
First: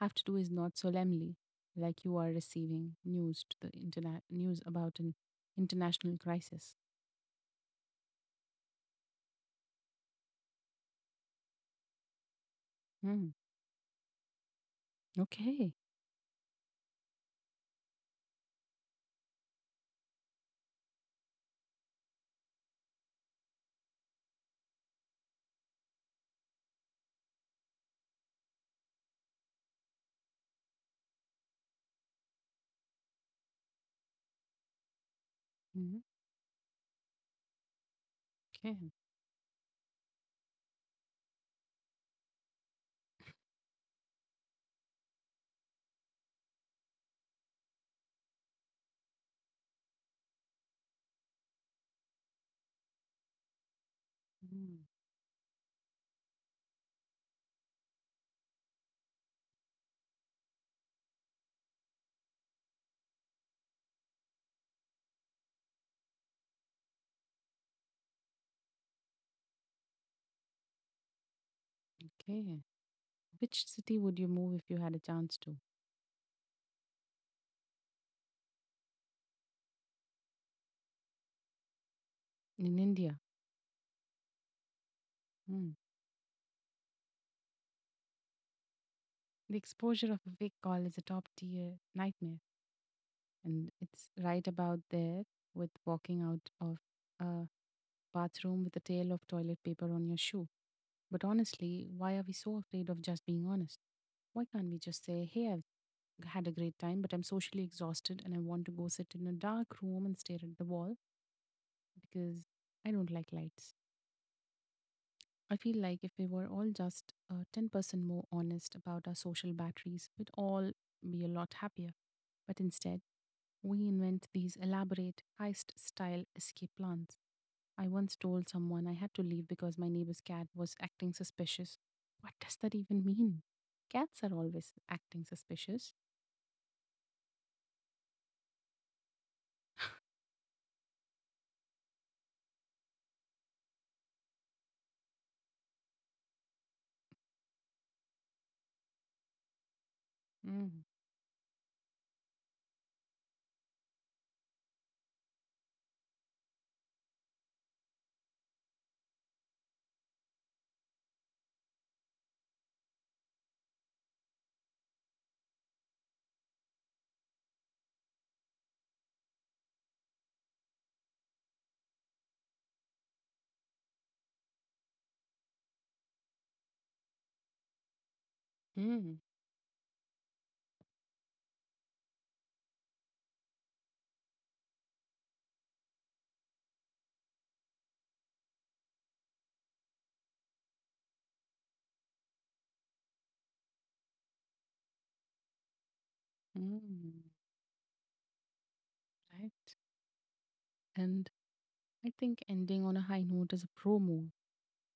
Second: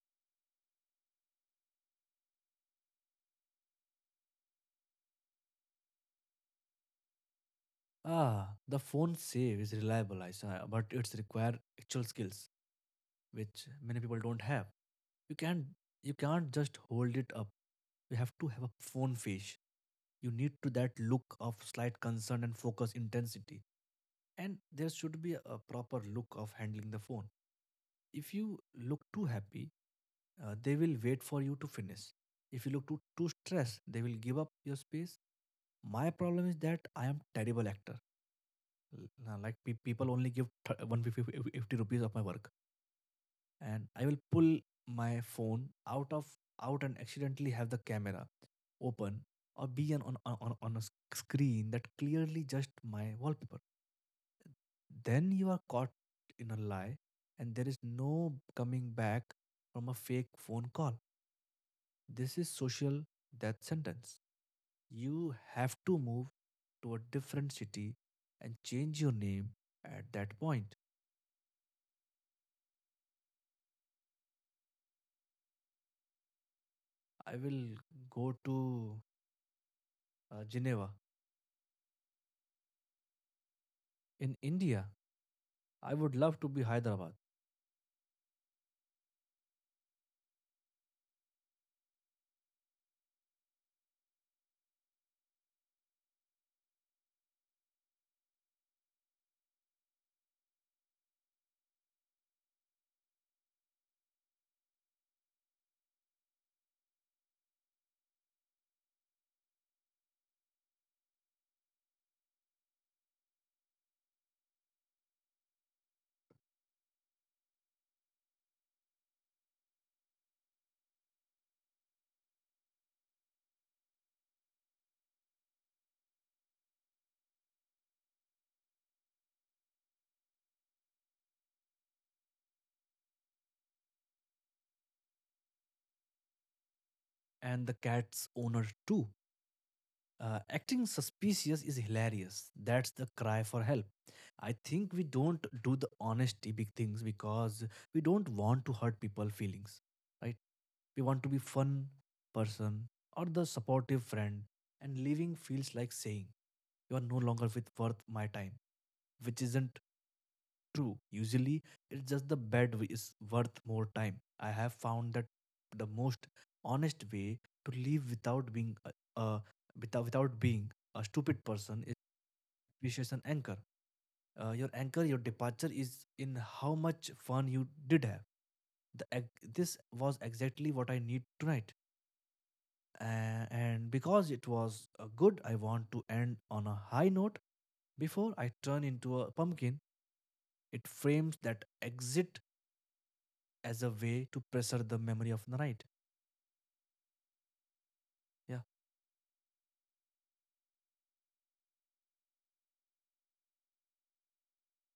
Speaker 1: have to do is not solemnly, like you are receiving news to the internet, news about an international crisis.
Speaker 2: Ah, the phone save is reliable, I saw, but it's require actual skills
Speaker 1: Mm.
Speaker 2: which many people don't have. You can't
Speaker 1: Okay.
Speaker 2: you can't just hold it up. You have to have a phone face. You need to that look of slight concern and focus intensity. And there should be a proper look of handling the phone. If you look too happy, uh, they will wait for you to finish. If you look too, too stressed, they will give up your space.
Speaker 1: Mm.
Speaker 2: My problem is that I am terrible actor.
Speaker 1: Okay.
Speaker 2: L- uh, Like pe- people only give th- one hundred fifty rupees of my work, and I will pull my phone out of out and accidentally have the camera open or be an, on, on, on a s- screen that clearly just my wallpaper.
Speaker 1: Mm.
Speaker 2: Then you are caught in a lie, and there is no coming back from a fake phone call. This is social death sentence. You have to move to a different city and change your name at that point.
Speaker 1: Okay, which city would you move if you had a chance to
Speaker 2: I will go to uh, Geneva.
Speaker 1: in india?
Speaker 2: In India,
Speaker 1: Mm.
Speaker 2: I would love to be Hyderabad.
Speaker 1: The exposure of a fake call is a top tier nightmare, and it's right about there with walking out of a bathroom with a tail of toilet paper on your shoe. But honestly, why are we so afraid of just being honest? Why can't we just say, "Hey, I've had a great time, but I'm socially exhausted and I want to go sit in a dark room and stare at the wall because I don't like lights?" I feel like if we were all just uh, ten percent more honest about our social batteries, we'd all be a lot happier. But instead, we invent these elaborate heist style escape plans. I once told someone I had to leave because my neighbor's cat was acting suspicious. What does that even mean? Cats are always acting suspicious.
Speaker 2: And the cat's owner too. Uh, acting suspicious is hilarious. That's the cry for help. I think we don't do the honesty big things because we don't want to hurt people' feelings, right?
Speaker 1: Mm,
Speaker 2: We want to be fun person or the supportive friend, and leaving feels like saying you are no longer with worth my time, which isn't true. Usually, it's just the bad way is worth more time. I have found that the most honest way to live without being a without, without being a stupid person is appreciation anchor. Uh, your anchor, your departure is in how much fun you did have. The,
Speaker 1: mm,
Speaker 2: ex- this was exactly what I need tonight. Uh, and because it was uh, good, I want to end on a high note. Before I turn into a pumpkin, it frames that exit as a way to pressure the memory of the night.
Speaker 1: mm,
Speaker 2: Yeah.
Speaker 1: right. And I think ending on a high note is a pro move.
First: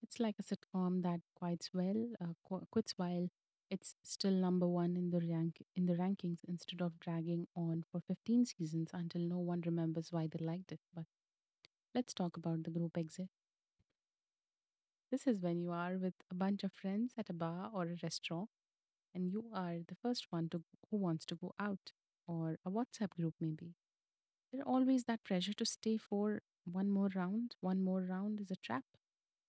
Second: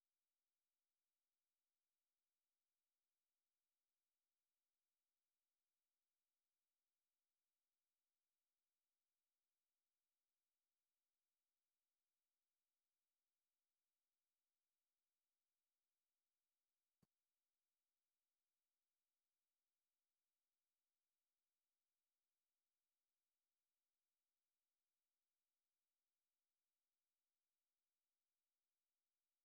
Speaker 1: It's like a sitcom that quits well, uh, qu- quits while it's still number one in the rank in the rankings instead of dragging on for fifteen seasons until no one remembers why they liked it. But let's talk about the group exit. This is when you are with a bunch of friends at a bar or a restaurant and you are the first one to who wants to go out, or a WhatsApp group maybe. There's always that pressure to stay for one more round. One more round is a trap.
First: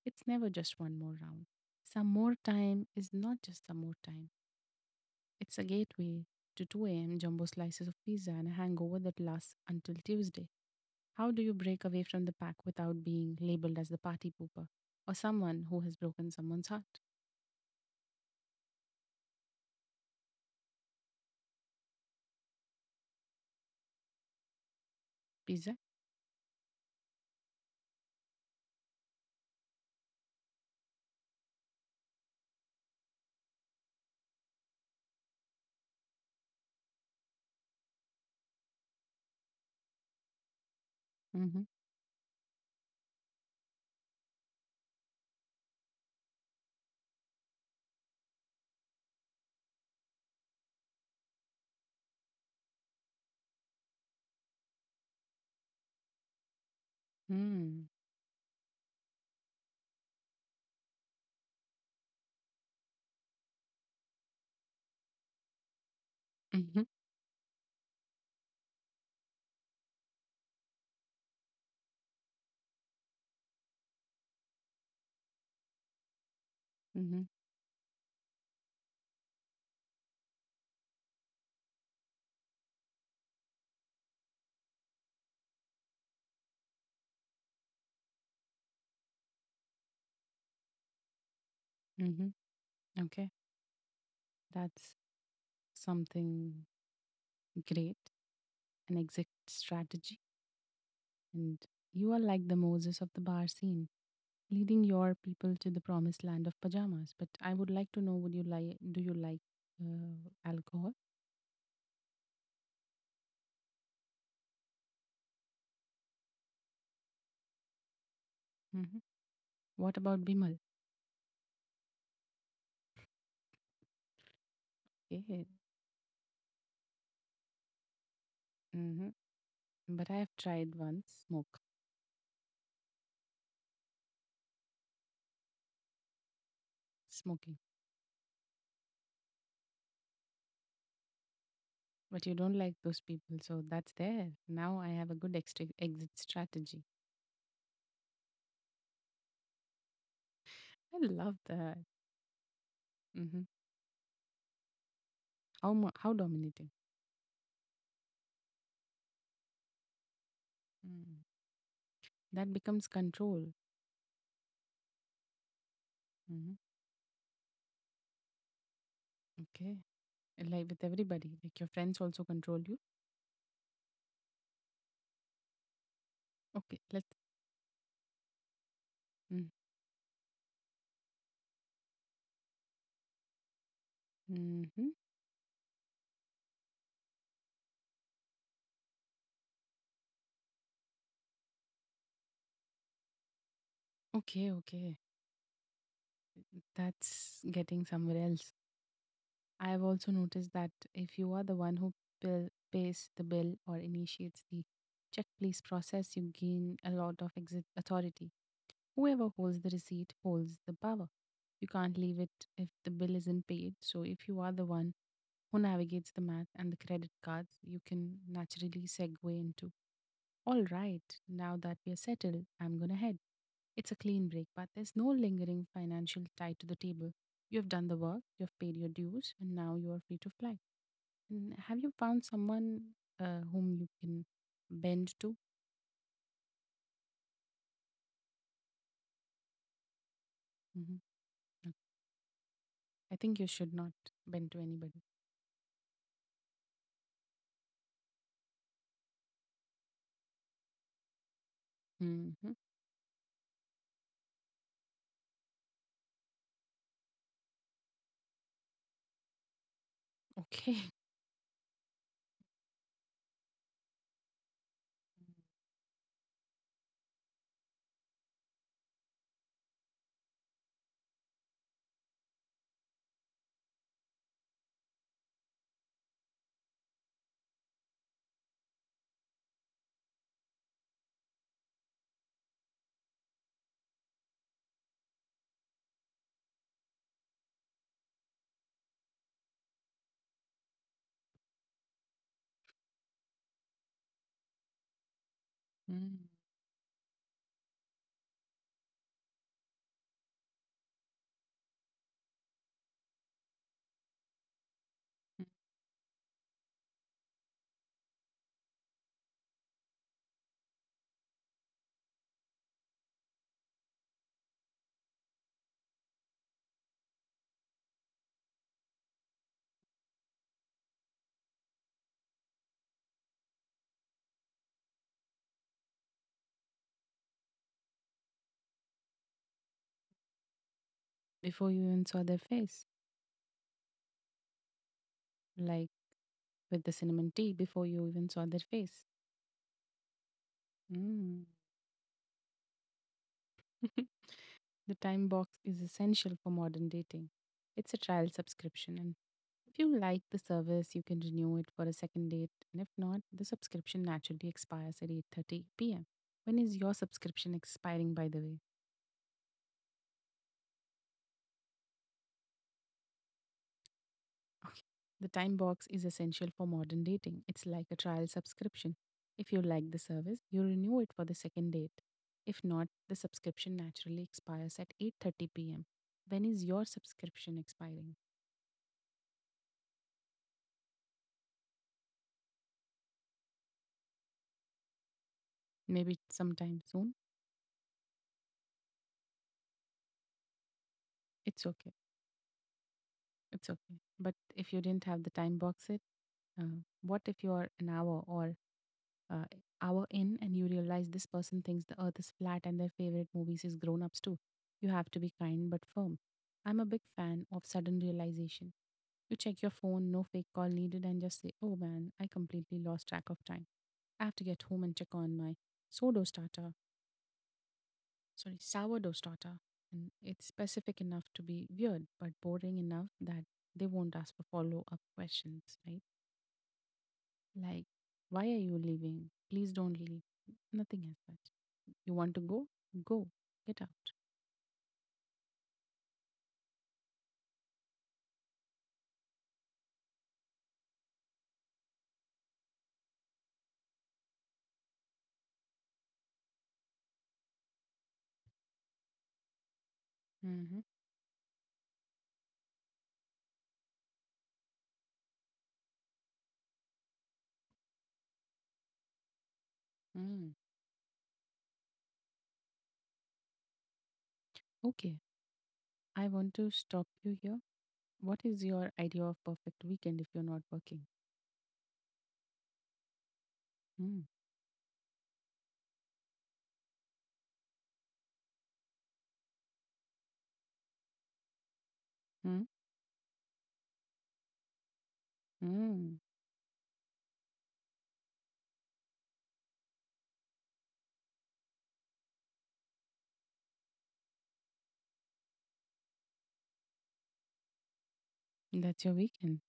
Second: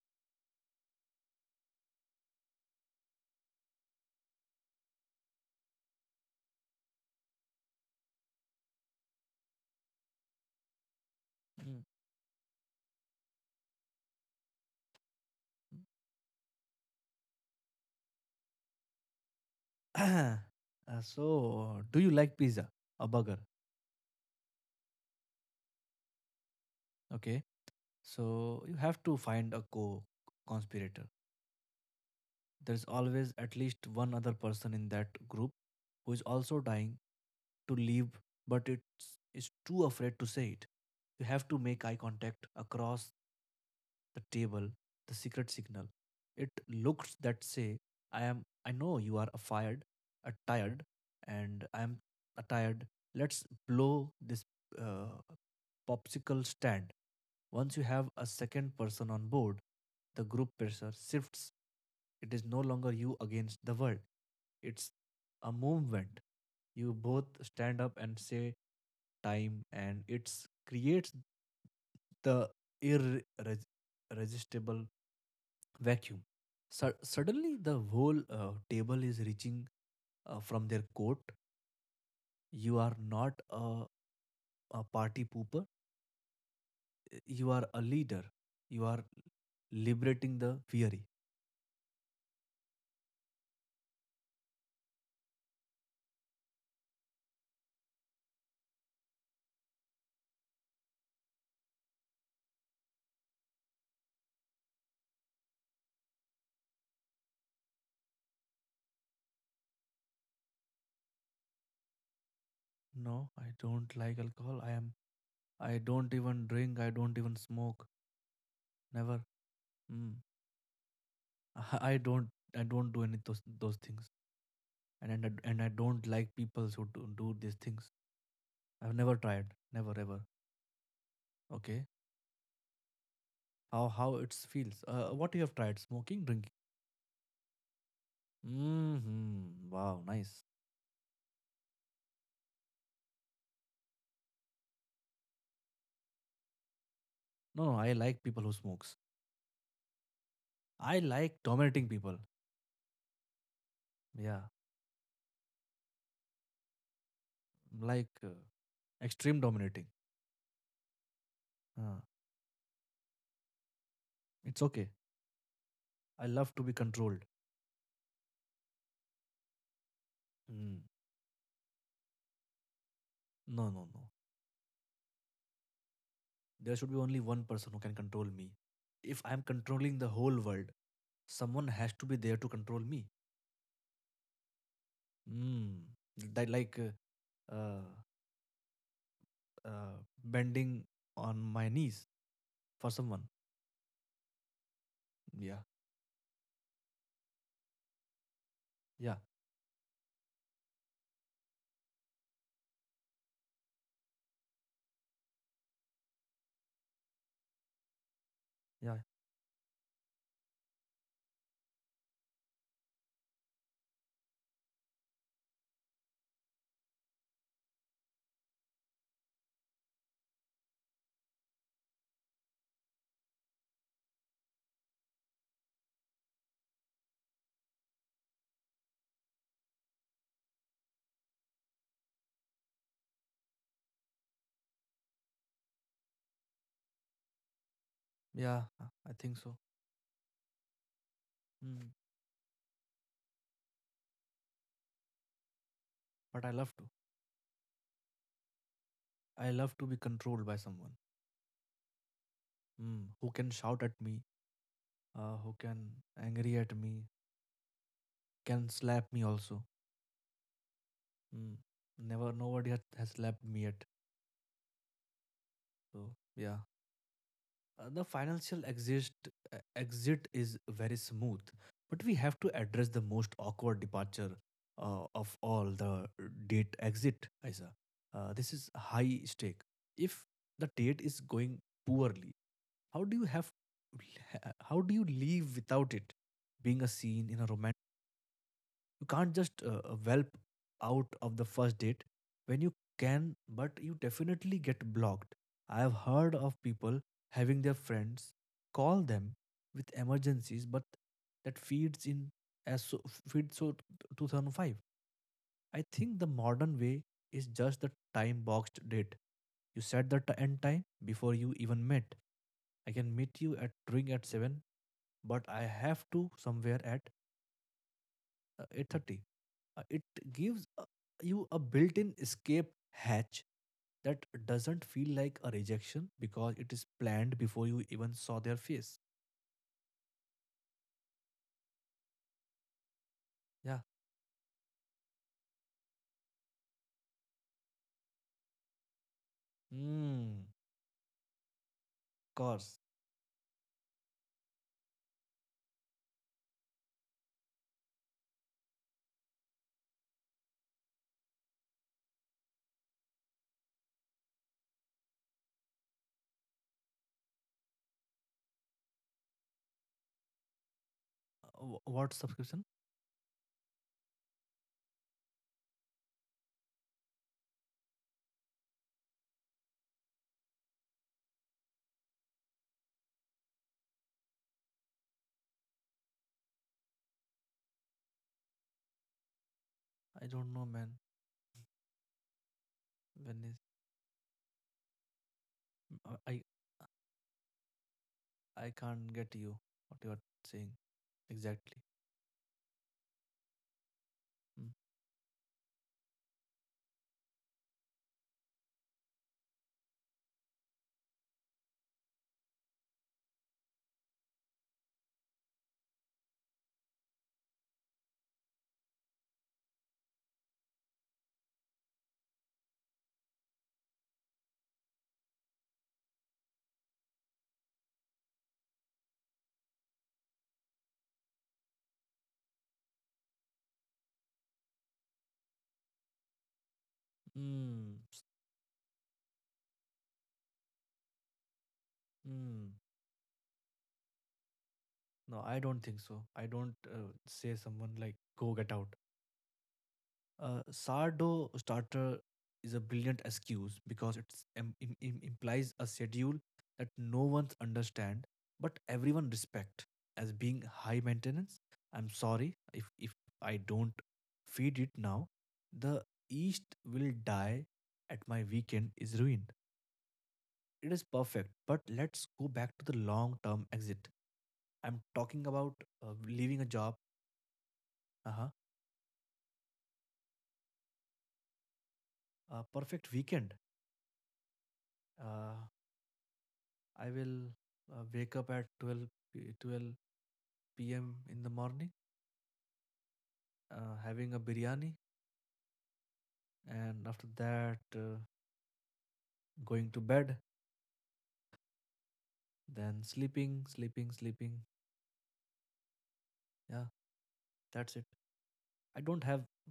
Speaker 1: It's never just one more round. Some more time is not just some more time. It's a gateway to two a m jumbo slices of pizza and a hangover that lasts until Tuesday. How do you break away from the pack without being labeled as the party pooper or someone who has broken someone's heart?
Speaker 2: Mm. Uh, so, do you like pizza? A burger?
Speaker 1: Pizza.
Speaker 2: Okay. So you have to find a co conspirator. There's always at least one other person in that group who is also dying to leave, but it's is too afraid to say it. You have to
Speaker 1: Mhm.
Speaker 2: make eye contact across the table, the secret signal. It looks that say, I am I know you are fired, tired, and I am tired. Let's blow this uh, popsicle stand. Once you
Speaker 1: Mm.
Speaker 2: have a second person on board, the group pressure shifts. It is no longer you against the world. It's a movement.
Speaker 1: Mhm.
Speaker 2: You both stand up and say time, and it creates the irresistible vacuum. Su-
Speaker 1: Mhm.
Speaker 2: suddenly, the whole uh, table is reaching uh, from their coat. You are not a, a party pooper, you are a leader. You are liberating the weary.
Speaker 1: Mhm. Okay. That's something great. An exit strategy. And you are like the Moses of the bar scene, leading your people to the promised land of pajamas. But I would like to know, would you like do you like uh, alcohol?
Speaker 2: No, I don't like alcohol. I am. I don't even drink. I don't even smoke.
Speaker 1: Hmm.
Speaker 2: Never.
Speaker 1: What about
Speaker 2: Mm.
Speaker 1: Bimal?
Speaker 2: I don't. I don't do any those those things. And and
Speaker 1: Yeah.
Speaker 2: I- and I don't like people who do, do these things. I've
Speaker 1: Hmm.
Speaker 2: never tried. Never
Speaker 1: But I
Speaker 2: ever.
Speaker 1: have tried once smoke
Speaker 2: Okay. how how it feels. Uh, what you have tried? Smoking, drinking.
Speaker 1: smoking.
Speaker 2: Hmm. Wow. Nice.
Speaker 1: But you don't like those people, so that's there. Now I have a good extra exit strategy.
Speaker 2: No, no. I like people who smokes. I
Speaker 1: I love
Speaker 2: like
Speaker 1: that.
Speaker 2: dominating people.
Speaker 1: Mhm.
Speaker 2: Yeah.
Speaker 1: How mu- how dominating?
Speaker 2: Like uh, extreme dominating.
Speaker 1: Mm.
Speaker 2: Uh,
Speaker 1: That becomes control.
Speaker 2: it's okay. I love
Speaker 1: Mm-hmm.
Speaker 2: to be controlled.
Speaker 1: Okay. Like
Speaker 2: Mm.
Speaker 1: with everybody, like your friends also control you.
Speaker 2: No, no, no. There
Speaker 1: Okay,
Speaker 2: should be
Speaker 1: let's.
Speaker 2: only one person who can control me. If I'm
Speaker 1: Mm.
Speaker 2: controlling the whole world, someone has to be there to control me.
Speaker 1: Mm-hmm.
Speaker 2: Mm. That like uh, uh, uh, bending on my knees for someone.
Speaker 1: Okay, okay.
Speaker 2: Yeah.
Speaker 1: That's getting somewhere else.
Speaker 2: Yeah.
Speaker 1: I've also noticed that if you are the one who bill, pays the bill or initiates the check please process, you gain a lot of exit authority.
Speaker 2: Yeah,
Speaker 1: Whoever holds the receipt holds the power. You can't leave it if the bill isn't paid. So if you are the one who navigates the math and the credit cards, you can naturally segue into, "All right, now that we are settled, I'm going to head." It's a clean break, but there's no lingering financial tie to the table. You have done the work, you have paid your dues, and now you are free to fly. And have you found someone uh, whom you can bend to?
Speaker 2: yeah, uh, I think so.
Speaker 1: Hmm.
Speaker 2: Mm.
Speaker 1: I think you should not bend to anybody.
Speaker 2: But I love to. I love to be controlled by someone.
Speaker 1: Hmm.
Speaker 2: Mm. Who can shout at me, uh, who can angry at me, can slap me also.
Speaker 1: Okay.
Speaker 2: Mm. Never, nobody has, has slapped me yet. So yeah, uh, the financial exit uh, exit is very smooth, but we have to address the most awkward departure uh, of all the date exit, Isa. Uh, this is high stake. If the date is going poorly, how do you have how do you leave without it being a scene in a romance? You can't just uh, uh, whelp out of the first date when you can, but you definitely get blocked. I have
Speaker 1: Mm.
Speaker 2: heard of people having their friends call them with emergencies, but that feeds in as so, feeds so two thousand five. I think the modern way is just the time boxed date. You set the t- end time before you even met. I can meet you at drink at seven, but I have to somewhere at uh, eight thirty. Uh, it gives uh, you a built-in escape hatch that doesn't feel like a rejection because it is planned before you even saw their face.
Speaker 1: Before you even saw their face,
Speaker 2: Yeah.
Speaker 1: like with the cinnamon tea, before you even saw their face.
Speaker 2: Hmm.
Speaker 1: Mm.
Speaker 2: Course.
Speaker 1: The time box is essential for modern dating. It's a trial subscription, and if you like the service, you can renew it for a second date. And if not, the subscription naturally expires at eight thirty p m. When is your subscription expiring, by the way?
Speaker 2: Uh, wh- what subscription?
Speaker 1: Okay. The time box is essential for modern dating. It's like a trial subscription. If you like the service, you renew it for the second date. If not, the subscription naturally expires at eight thirty p m. When is your subscription expiring?
Speaker 2: I don't know, man. When is uh,
Speaker 1: Maybe
Speaker 2: I
Speaker 1: sometime soon.
Speaker 2: I can't get you what you are saying
Speaker 1: It's
Speaker 2: exactly.
Speaker 1: okay. It's okay. But
Speaker 2: Mm.
Speaker 1: if you didn't have the time box it, uh, what if you're an hour or uh, hour in and you realize this person thinks the earth is flat and their favorite movies is grown ups too? You have to be kind but firm. I'm a big fan of sudden realization. You check your phone, no fake call needed, and just say, "Oh man, I completely lost track of time. I have to get home and check on my sodo starter, sorry, sourdough starter." And it's specific enough to be weird, but boring enough that they won't ask for follow up questions, right? Like,
Speaker 2: Mm. S-
Speaker 1: why are you leaving? Please don't leave. Nothing as such. You want to go?
Speaker 2: Mm.
Speaker 1: Go. Get out.
Speaker 2: No, I don't think so. I don't uh, say someone like go get out. Uh, sourdough starter is a brilliant excuse because it implies a schedule that no one understands but everyone respect as being
Speaker 1: Mm-hmm.
Speaker 2: high maintenance. I'm sorry if, if I don't feed it now. The yeast will die at my weekend is ruined.
Speaker 1: Mm.
Speaker 2: It is perfect, but let's go back to the long term exit. I'm
Speaker 1: Okay.
Speaker 2: talking about uh,
Speaker 1: I want
Speaker 2: leaving a
Speaker 1: to
Speaker 2: job,
Speaker 1: stop you here. What
Speaker 2: uh-huh,
Speaker 1: is your idea of perfect weekend if you're not working?
Speaker 2: a perfect weekend.
Speaker 1: Mm.
Speaker 2: Uh, I will uh, wake up at twelve, p- twelve p m in the morning,
Speaker 1: Mm.
Speaker 2: uh, having a biryani,
Speaker 1: Mm.
Speaker 2: and after that, uh, going to bed, then sleeping, sleeping, sleeping. Yeah, that's it. I
Speaker 1: That's your
Speaker 2: don't have,
Speaker 1: weekend.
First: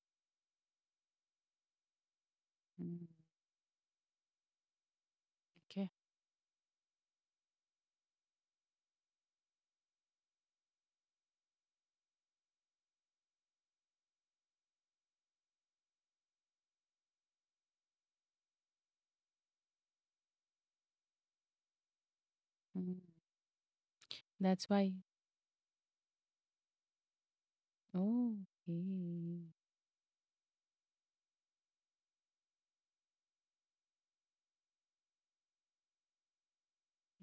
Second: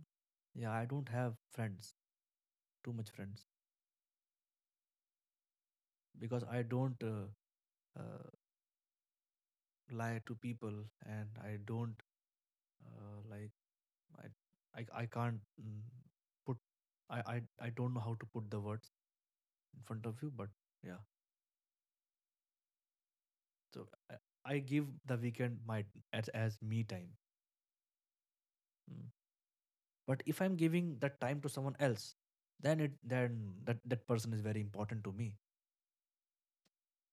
Speaker 2: yeah, I don't have friends, too
Speaker 1: Mm.
Speaker 2: much friends,
Speaker 1: Okay.
Speaker 2: because I don't uh, uh, lie to people and I don't uh, like, I, I, I can't mm, put, I, I, I don't know how to put the words in front of you, but yeah.
Speaker 1: Mm.
Speaker 2: So I, I
Speaker 1: That's
Speaker 2: give
Speaker 1: why.
Speaker 2: the weekend my as, as me time.
Speaker 1: Oh,
Speaker 2: Mm.
Speaker 1: okay.
Speaker 2: But if I'm giving that time to someone else, then it then that, that person is very important to me.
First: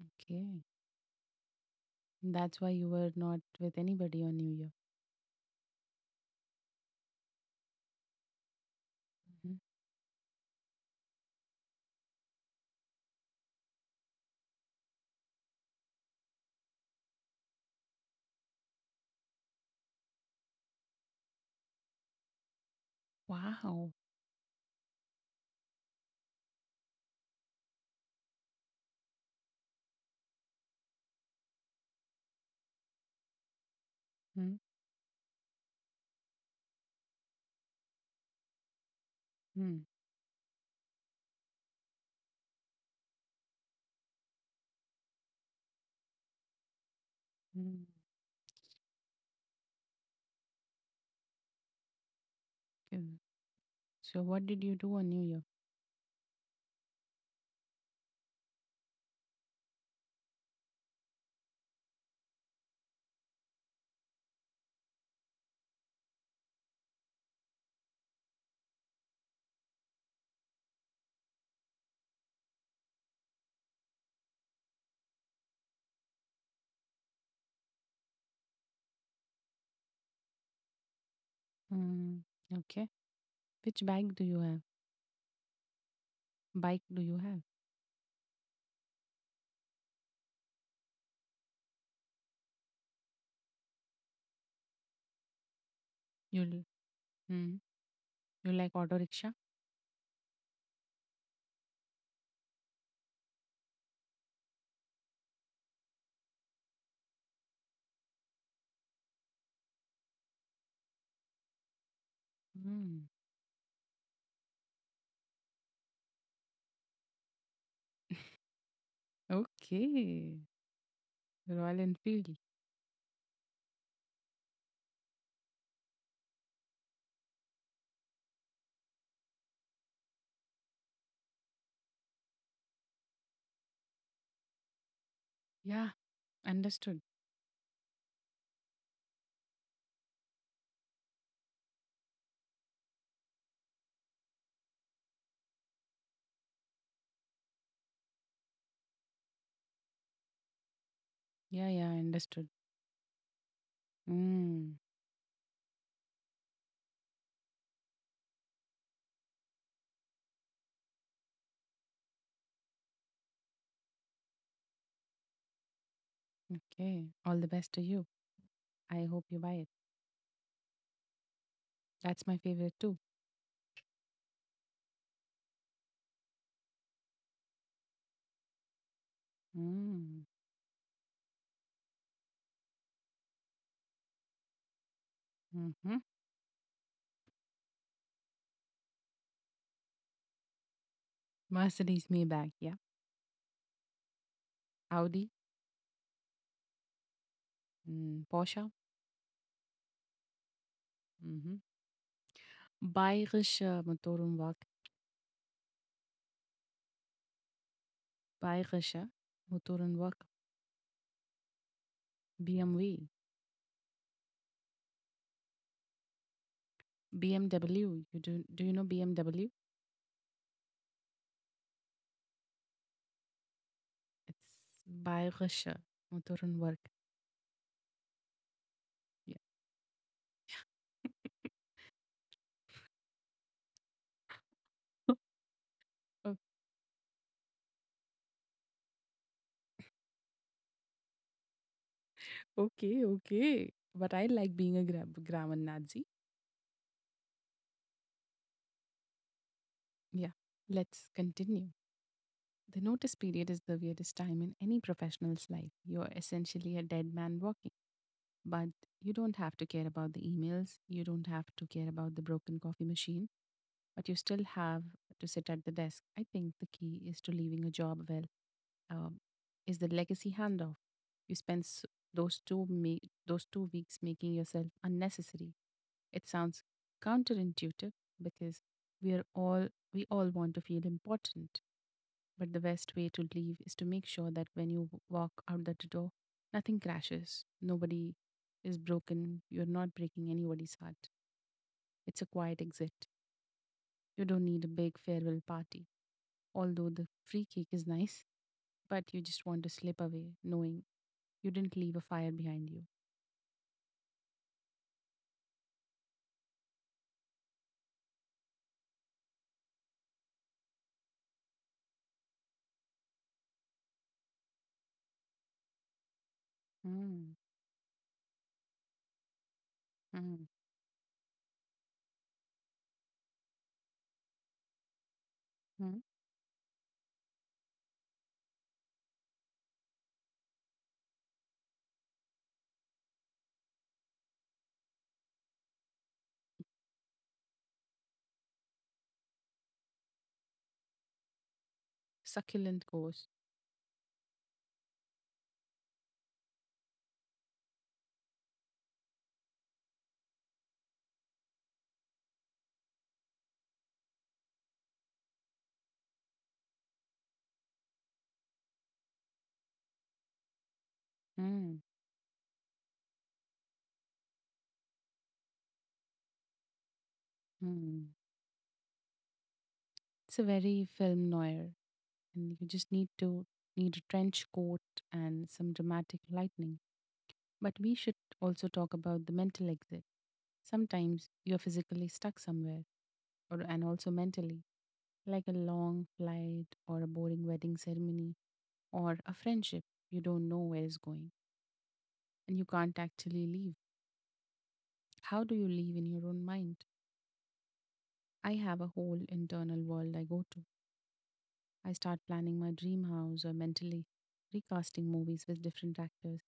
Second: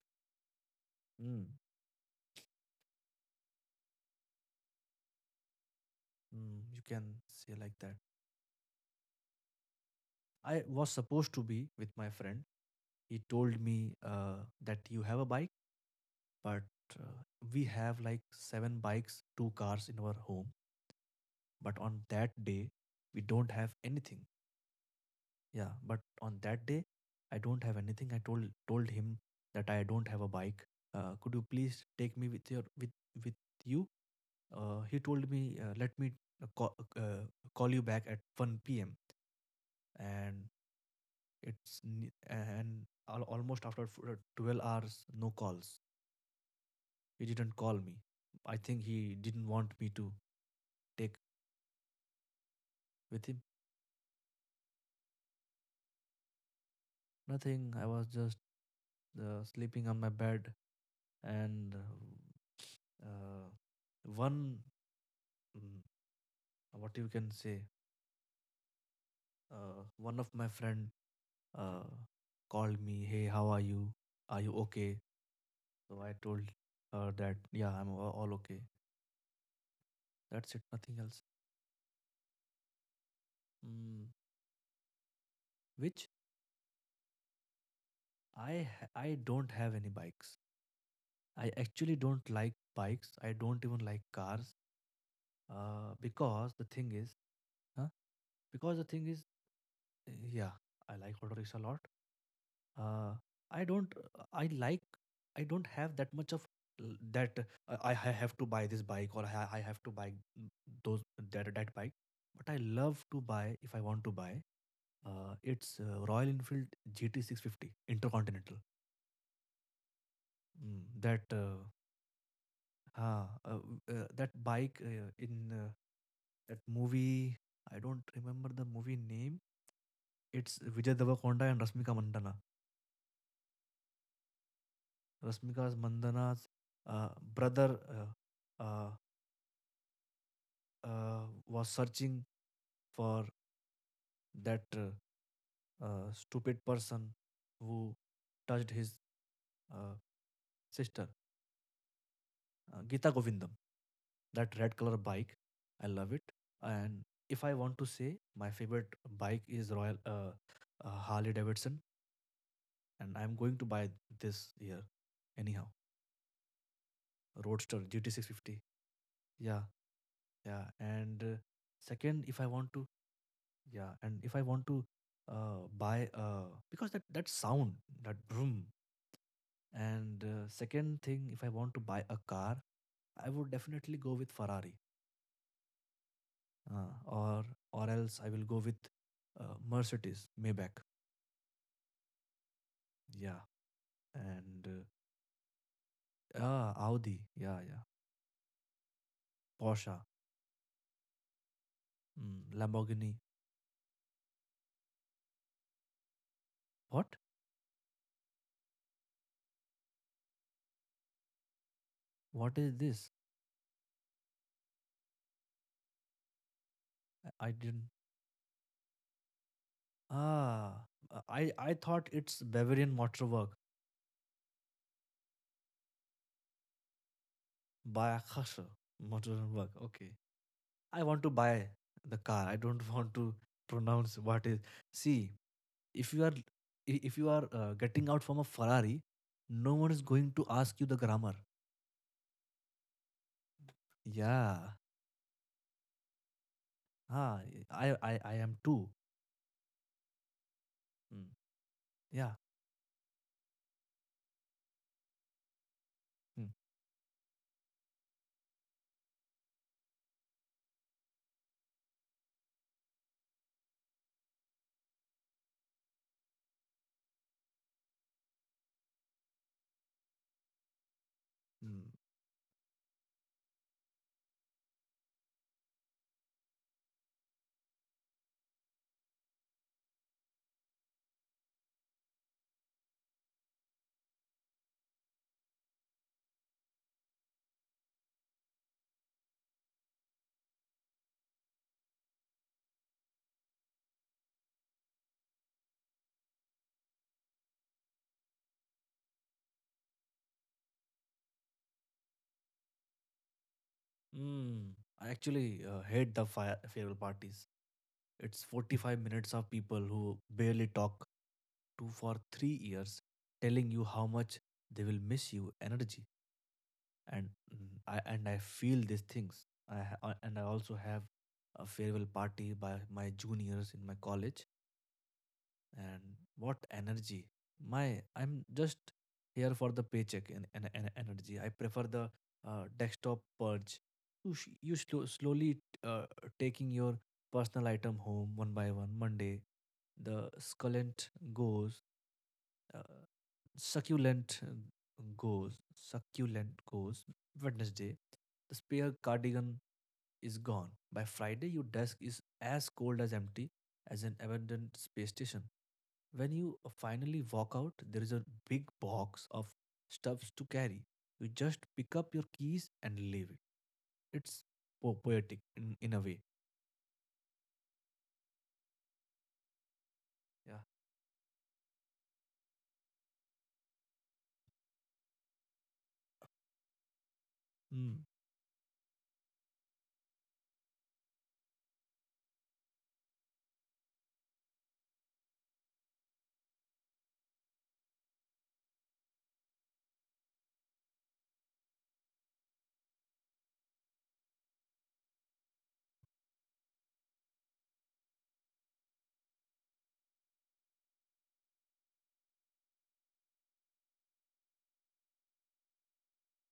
Speaker 1: Okay.
Speaker 2: Mm.
Speaker 1: That's why you were not with anybody on New Year.
Speaker 2: Mm, you can say like that.
Speaker 1: Mhm.
Speaker 2: I was supposed to be with my friend. He told me uh, that you have a bike, but uh, we have like seven bikes, two cars in our home. But on that day, we don't have
Speaker 1: Wow.
Speaker 2: anything. Yeah, but on that day, I don't have anything. I told told him that I don't have a bike. Uh, could you please take me with your with with you?
Speaker 1: Mm.
Speaker 2: Uh, he told me, uh, let me uh, call, uh, call you back at one p m
Speaker 1: Hmm.
Speaker 2: And it's ne- and al- almost after f- uh, twelve hours, no calls. He didn't call
Speaker 1: Mm.
Speaker 2: me. I think he didn't want me to take
Speaker 1: Mm.
Speaker 2: with him.
Speaker 1: So what did you do on New Year?
Speaker 2: Nothing. I was just uh, sleeping on my bed, and uh, one Mm, what you can say uh, one of my friend uh, called me. Hey, how are you? Are you okay? So I told her that, yeah, I'm a- all okay. That's it, nothing else.
Speaker 1: Mm. Okay. Which
Speaker 2: Mm.
Speaker 1: bike do you have?
Speaker 2: Which
Speaker 1: Bike do you have?
Speaker 2: i ha- I don't have any bikes. I actually don't like bikes. I don't even like cars uh,
Speaker 1: You
Speaker 2: because the
Speaker 1: l-
Speaker 2: thing is,
Speaker 1: mm.
Speaker 2: huh?
Speaker 1: You
Speaker 2: Because the
Speaker 1: like auto
Speaker 2: thing is,
Speaker 1: rickshaw?
Speaker 2: yeah, I like auto rickshaw a lot. Uh, I don't. I like. I don't have that much of l- that. Uh, I I have to buy this bike or I I have to buy mm, those that that bike. But I love
Speaker 1: Mm.
Speaker 2: to buy if I want to buy. Uh, it's uh, Royal Enfield G T six fifty Intercontinental.
Speaker 1: Okay.
Speaker 2: Mm, that uh,
Speaker 1: Royal Enfield.
Speaker 2: ah, uh, w- uh, that bike uh, in uh, that movie. I don't remember the movie name. It's Vijay Devakonda and Rashmika Mandanna. Rashmika
Speaker 1: Yeah.
Speaker 2: Mandana's uh,
Speaker 1: Understood.
Speaker 2: brother uh, uh, uh, was searching for that uh, uh, stupid person who touched his uh, sister,
Speaker 1: Yeah, yeah, understood.
Speaker 2: uh, Gita Govindam. That red
Speaker 1: Mm.
Speaker 2: color bike, I love it. And if I want to say, my favorite bike is Royal uh, uh, Harley Davidson, and I'm going to buy this year anyhow.
Speaker 1: Okay. All the
Speaker 2: Roadster
Speaker 1: best to you.
Speaker 2: G T six fifty.
Speaker 1: I hope you
Speaker 2: Yeah,
Speaker 1: buy it.
Speaker 2: yeah. And uh, second,
Speaker 1: That's
Speaker 2: if I
Speaker 1: my
Speaker 2: want
Speaker 1: favorite
Speaker 2: to,
Speaker 1: too.
Speaker 2: yeah, and if I want to uh, buy uh, because that that sound, that broom, and
Speaker 1: Mm.
Speaker 2: uh, second thing, if I want to buy a car, I would definitely go with Ferrari,
Speaker 1: Mm-hmm.
Speaker 2: uh, or or else I will go with uh, Mercedes, Maybach,
Speaker 1: Mercedes Maybach. Yeah.
Speaker 2: yeah, and uh,
Speaker 1: Audi.
Speaker 2: ah Audi, yeah, yeah,
Speaker 1: Hm, Porsche.
Speaker 2: Porsche,
Speaker 1: Mhm.
Speaker 2: mm, Lamborghini.
Speaker 1: Bayerische Motorenwerk.
Speaker 2: What?
Speaker 1: Bayerische Motorenwerk.
Speaker 2: What is this?
Speaker 1: B M W.
Speaker 2: I, I didn't.
Speaker 1: B M W. You do, do you know B M W?
Speaker 2: Ah, I I thought it's Bavarian Motorwerk,
Speaker 1: It's Bayerische Motorenwerk.
Speaker 2: Bayerische
Speaker 1: Yeah.
Speaker 2: Motorwerk. Okay, I want to buy the car. I don't want to pronounce what is. See, if you are
Speaker 1: Oh,
Speaker 2: if you are uh, getting out from a Ferrari, no one is going to ask you the grammar.
Speaker 1: okay, okay. But I like
Speaker 2: Yeah.
Speaker 1: being a gra- grammar Nazi.
Speaker 2: Ah, I I I am too.
Speaker 1: Yeah. Let's
Speaker 2: Mm.
Speaker 1: continue.
Speaker 2: Yeah.
Speaker 1: The notice period is the weirdest time in any professional's life. You're
Speaker 2: Mm.
Speaker 1: essentially a dead man walking, but you don't have to care about the emails. You don't have to care about the broken coffee machine, but you still have to sit at the desk. I think the key is to leaving a job well, um, is the legacy handoff. You spend
Speaker 2: Mm.
Speaker 1: s- those two me- those two weeks making yourself unnecessary. It sounds counterintuitive because we are all we all want to feel important, but the best way to leave is to make sure that when you w- walk out the door, nothing crashes, nobody is broken, you're not breaking anybody's heart. It's a quiet exit. You don't need a big farewell party, although the free cake is nice, but you just want to slip away knowing you didn't leave a fire behind you.
Speaker 2: Mm. I actually uh, hate the fire, farewell parties. It's forty-five minutes of people who barely talk to for three years telling you how much they will miss you energy. And
Speaker 1: Mm,
Speaker 2: mm, I and I feel these things. I ha- uh, and I
Speaker 1: mm,
Speaker 2: also have a farewell party by my juniors in my college. And
Speaker 1: mm.
Speaker 2: what energy! My I'm just here for the paycheck and, and, and energy. I prefer the uh, desktop purge. You sh- you slo- slowly uh, taking your personal item home one by one. Monday the succulent goes.
Speaker 1: Succulent
Speaker 2: Uh,
Speaker 1: course.
Speaker 2: succulent uh, goes, succulent goes Wednesday. The spare cardigan is gone. By Friday, your desk is as cold as empty as an abandoned space station. When you uh, finally walk out, there is a big box of stuffs to carry. You just
Speaker 1: Mm,
Speaker 2: pick up your keys and leave it. It's po- poetic in, in a way.
Speaker 1: mm. It's a
Speaker 2: Yeah.
Speaker 1: very film noir, and you just need to need a trench coat and some dramatic lightning. But we
Speaker 2: Mm.
Speaker 1: should also talk about the mental exit. Sometimes you're physically stuck somewhere, or and also mentally, like a long flight or a boring wedding ceremony or a friendship you don't know where is going, and you can't actually leave. How do you leave in your own mind? I have a whole internal world I go to. I start planning my dream house or mentally recasting movies with different actors.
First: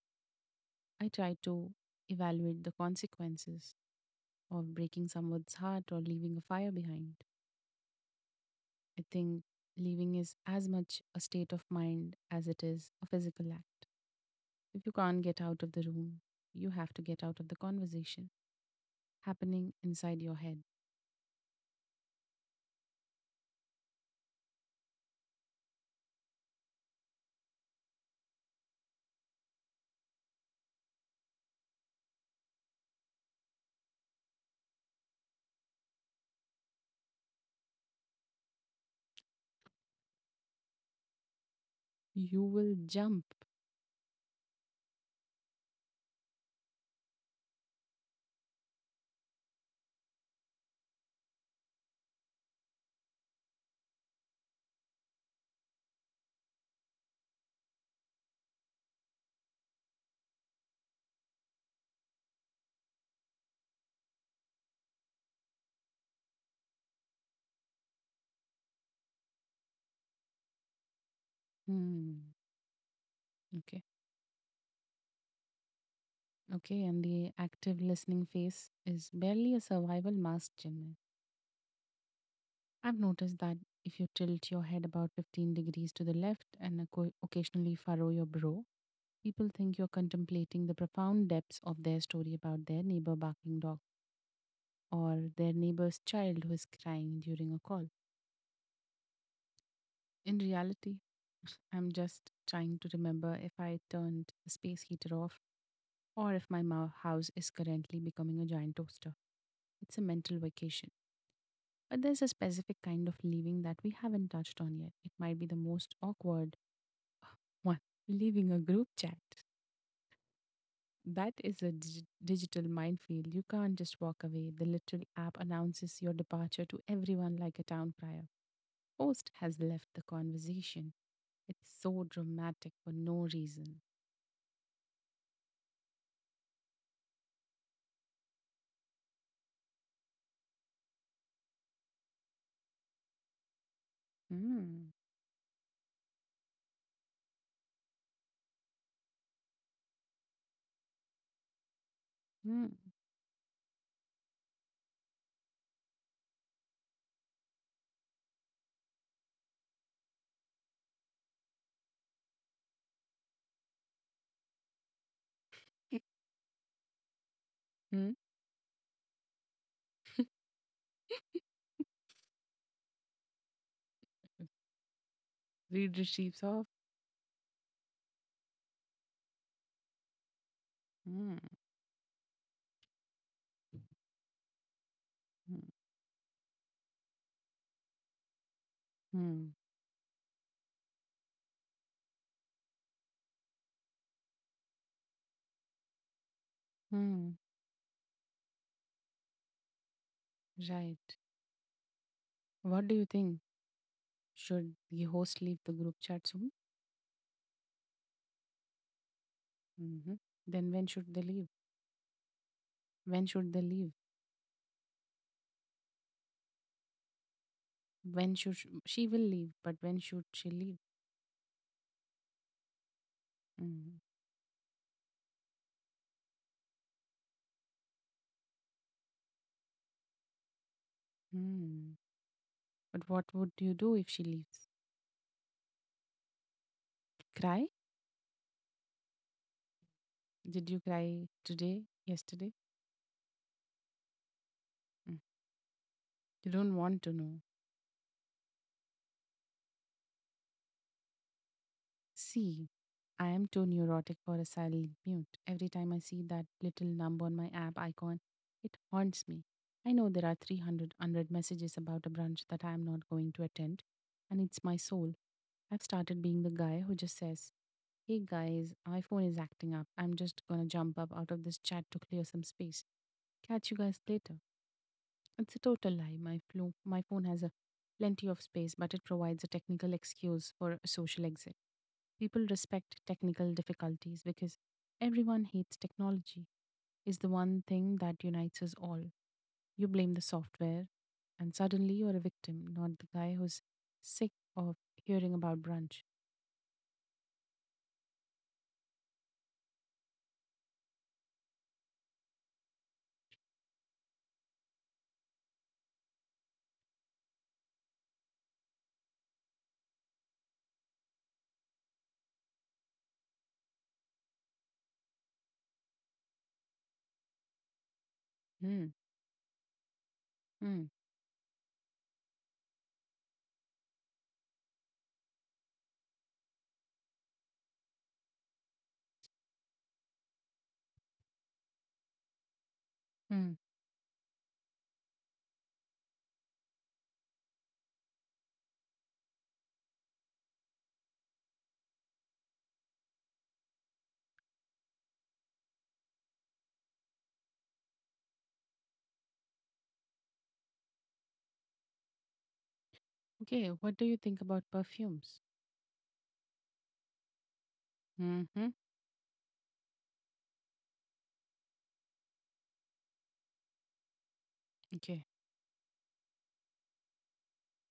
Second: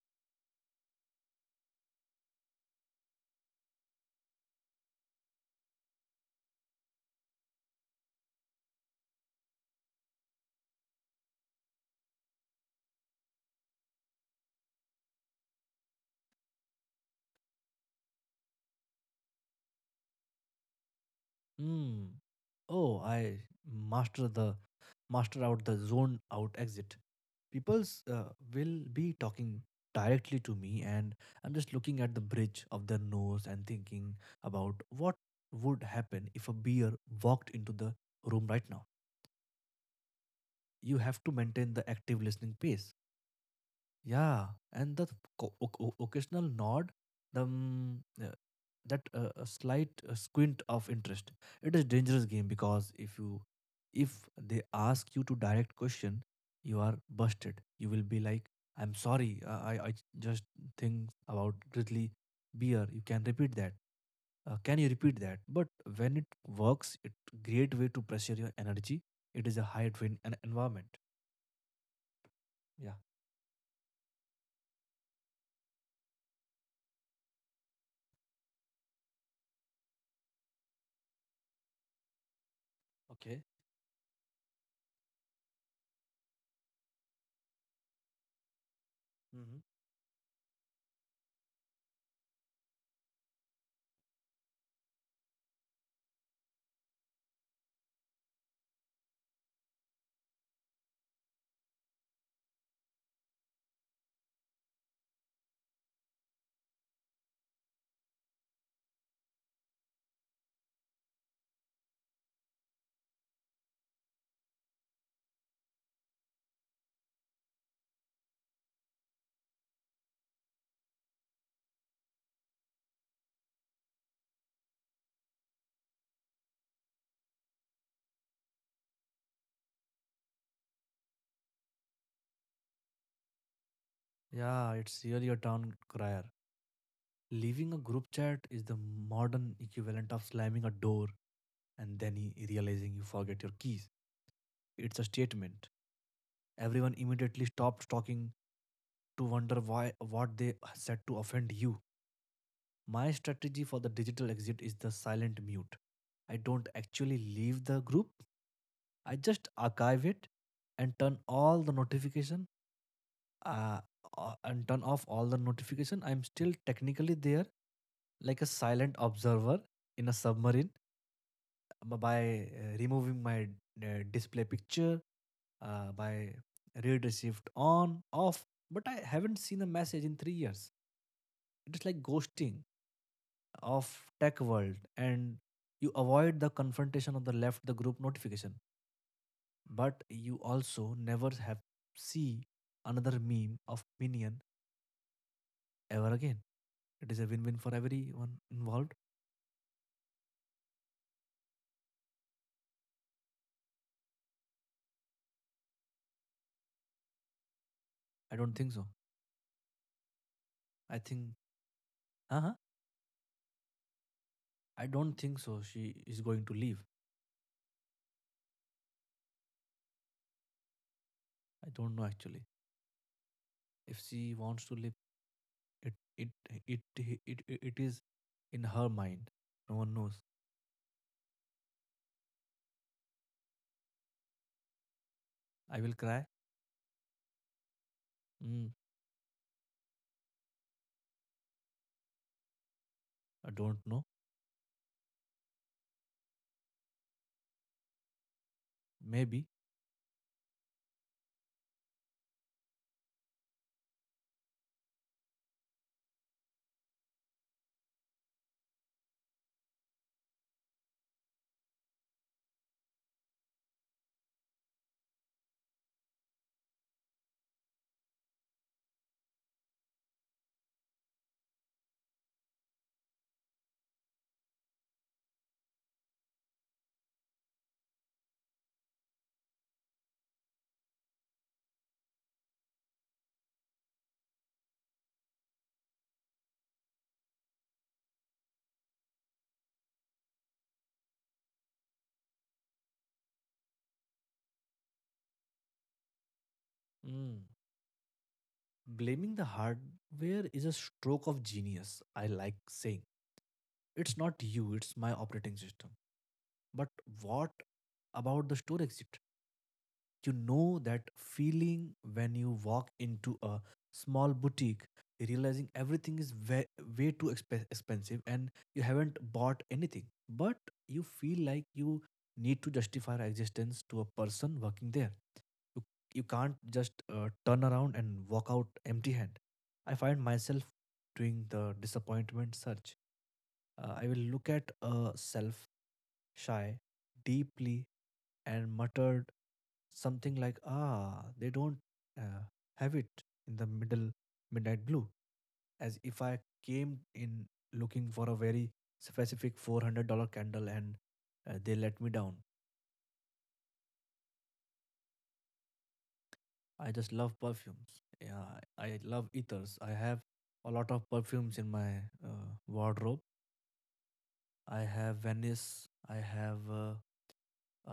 Speaker 1: I try to evaluate the consequences of breaking someone's heart or leaving a fire behind. I think leaving is as much a state of mind as it is a physical act. If you can't get out of the room, you have to get out of the conversation happening inside your head.
Speaker 2: Mm. Oh, I master the master out the zone out exit. People's uh, will be talking directly to me and I'm just looking at the bridge of their nose and thinking about what would happen if a beer walked into the room right now. You have to maintain the active
Speaker 1: You
Speaker 2: listening
Speaker 1: will
Speaker 2: pace,
Speaker 1: jump.
Speaker 2: yeah, and the co- oc- oc- occasional nod, the mm, uh, that uh, a slight uh, squint of interest. It is dangerous game because if you if they ask you to direct question, you are busted. You will be like, "I'm sorry, uh, I I just think about grizzly beer. You can repeat that. Uh, can you repeat that?" But when it works, it great way to pressure your energy. It is a high drain en- environment.
Speaker 1: Hmm.
Speaker 2: Yeah.
Speaker 1: Okay. Okay. And the active listening phase is barely a survival mask, Chinmay. I've noticed
Speaker 2: Okay.
Speaker 1: that if you tilt your head about fifteen degrees to the left and occo- occasionally furrow your brow, people think you're contemplating the profound depths of their story about their neighbor barking dog or their neighbor's child who is crying during a call. In reality, I'm just trying to remember if I turned the space heater off or if my mou- house is currently becoming a giant toaster. It's a mental vacation. But there's a specific kind of leaving that we haven't touched on yet. It might be the most awkward one, leaving a group chat. That is a dig- digital minefield. You can't just walk away. The little app announces your departure to everyone like a town crier. Host has left the conversation. It's so dramatic for no reason.
Speaker 2: Yeah, it's really a town crier. Leaving a group chat is the modern equivalent of slamming a door and then he- realizing you forget your keys.
Speaker 1: Hmm.
Speaker 2: It's a statement. Everyone immediately stops talking to wonder why what they said to offend you.
Speaker 1: Hmm.
Speaker 2: My strategy for the digital exit is the silent mute. I don't actually leave the group. I just archive it and turn all the notification uh, uh, and turn off all the notification. I'm still technically there,
Speaker 1: Hmm.
Speaker 2: like a silent observer in a submarine b- by uh, removing my uh, display picture, uh,
Speaker 1: Read
Speaker 2: by
Speaker 1: receives off.
Speaker 2: read received on, off. But I haven't seen a message in three years.
Speaker 1: Hmm.
Speaker 2: It is like ghosting of tech world, and
Speaker 1: Hmm.
Speaker 2: you avoid the confrontation of the left the group notification,
Speaker 1: Hmm.
Speaker 2: but you also never have see another meme of minion ever again. It is a
Speaker 1: Hmm.
Speaker 2: win-win for everyone involved.
Speaker 1: Right. What do you think? Should the host leave the group chat soon?
Speaker 2: I don't think so.
Speaker 1: Hmm. Then when
Speaker 2: I
Speaker 1: should they
Speaker 2: think,
Speaker 1: leave?
Speaker 2: uh,
Speaker 1: When should they leave?
Speaker 2: I don't think so. She is going to leave.
Speaker 1: When should sh- she will leave? But when should she leave?
Speaker 2: I don't know actually. If
Speaker 1: Mm-hmm.
Speaker 2: she wants to leave, it it it it it, it is in her mind. No one knows.
Speaker 1: Hmm, but what would you do if she leaves?
Speaker 2: I will cry.
Speaker 1: Cry?
Speaker 2: Mm.
Speaker 1: Did you cry today? Yesterday?
Speaker 2: I don't know.
Speaker 1: Mm. You don't want to know.
Speaker 2: Maybe.
Speaker 1: See, I am too neurotic for a silent mute. Every time I see that little number on my app icon, it haunts me. I know there are 300 100 messages about a brunch that I am not going to attend, and it's my soul. I've started being the guy who just says, "Hey guys, iPhone is acting up. I'm just gonna jump up out of this chat to clear some space. Catch you guys later." It's a total lie. My, flo- my phone has a plenty of space, but it provides a technical excuse for a social exit. People respect technical difficulties because everyone hates technology. Is the one thing that unites us all. You blame the software, and suddenly you're a victim, not the guy who's sick of hearing about brunch.
Speaker 2: Mm. Blaming the hardware is a stroke of genius. I like saying it's not you, it's my operating system. But what about the store exit? You know that feeling when you walk into a small boutique, realizing everything is way, way too exp- expensive and you
Speaker 1: Hmm.
Speaker 2: haven't bought anything, but
Speaker 1: Hmm.
Speaker 2: you feel like you need to justify your existence to a person working there. You, you can't just uh, turn around and walk out empty hand. I find myself doing the disappointment search.
Speaker 1: Hmm.
Speaker 2: uh, I will look at a self shy deeply and muttered something like, ah, they don't uh, have it in the middle midnight blue, as if I came in looking for a very specific four hundred dollar candle and uh, they let me down.
Speaker 1: Okay. What do you think about perfumes?
Speaker 2: I just love perfumes. Yeah,
Speaker 1: Hmm.
Speaker 2: I love ethers. I have a lot of perfumes in my uh, wardrobe. I have
Speaker 1: Okay.
Speaker 2: Venice. I have. Uh,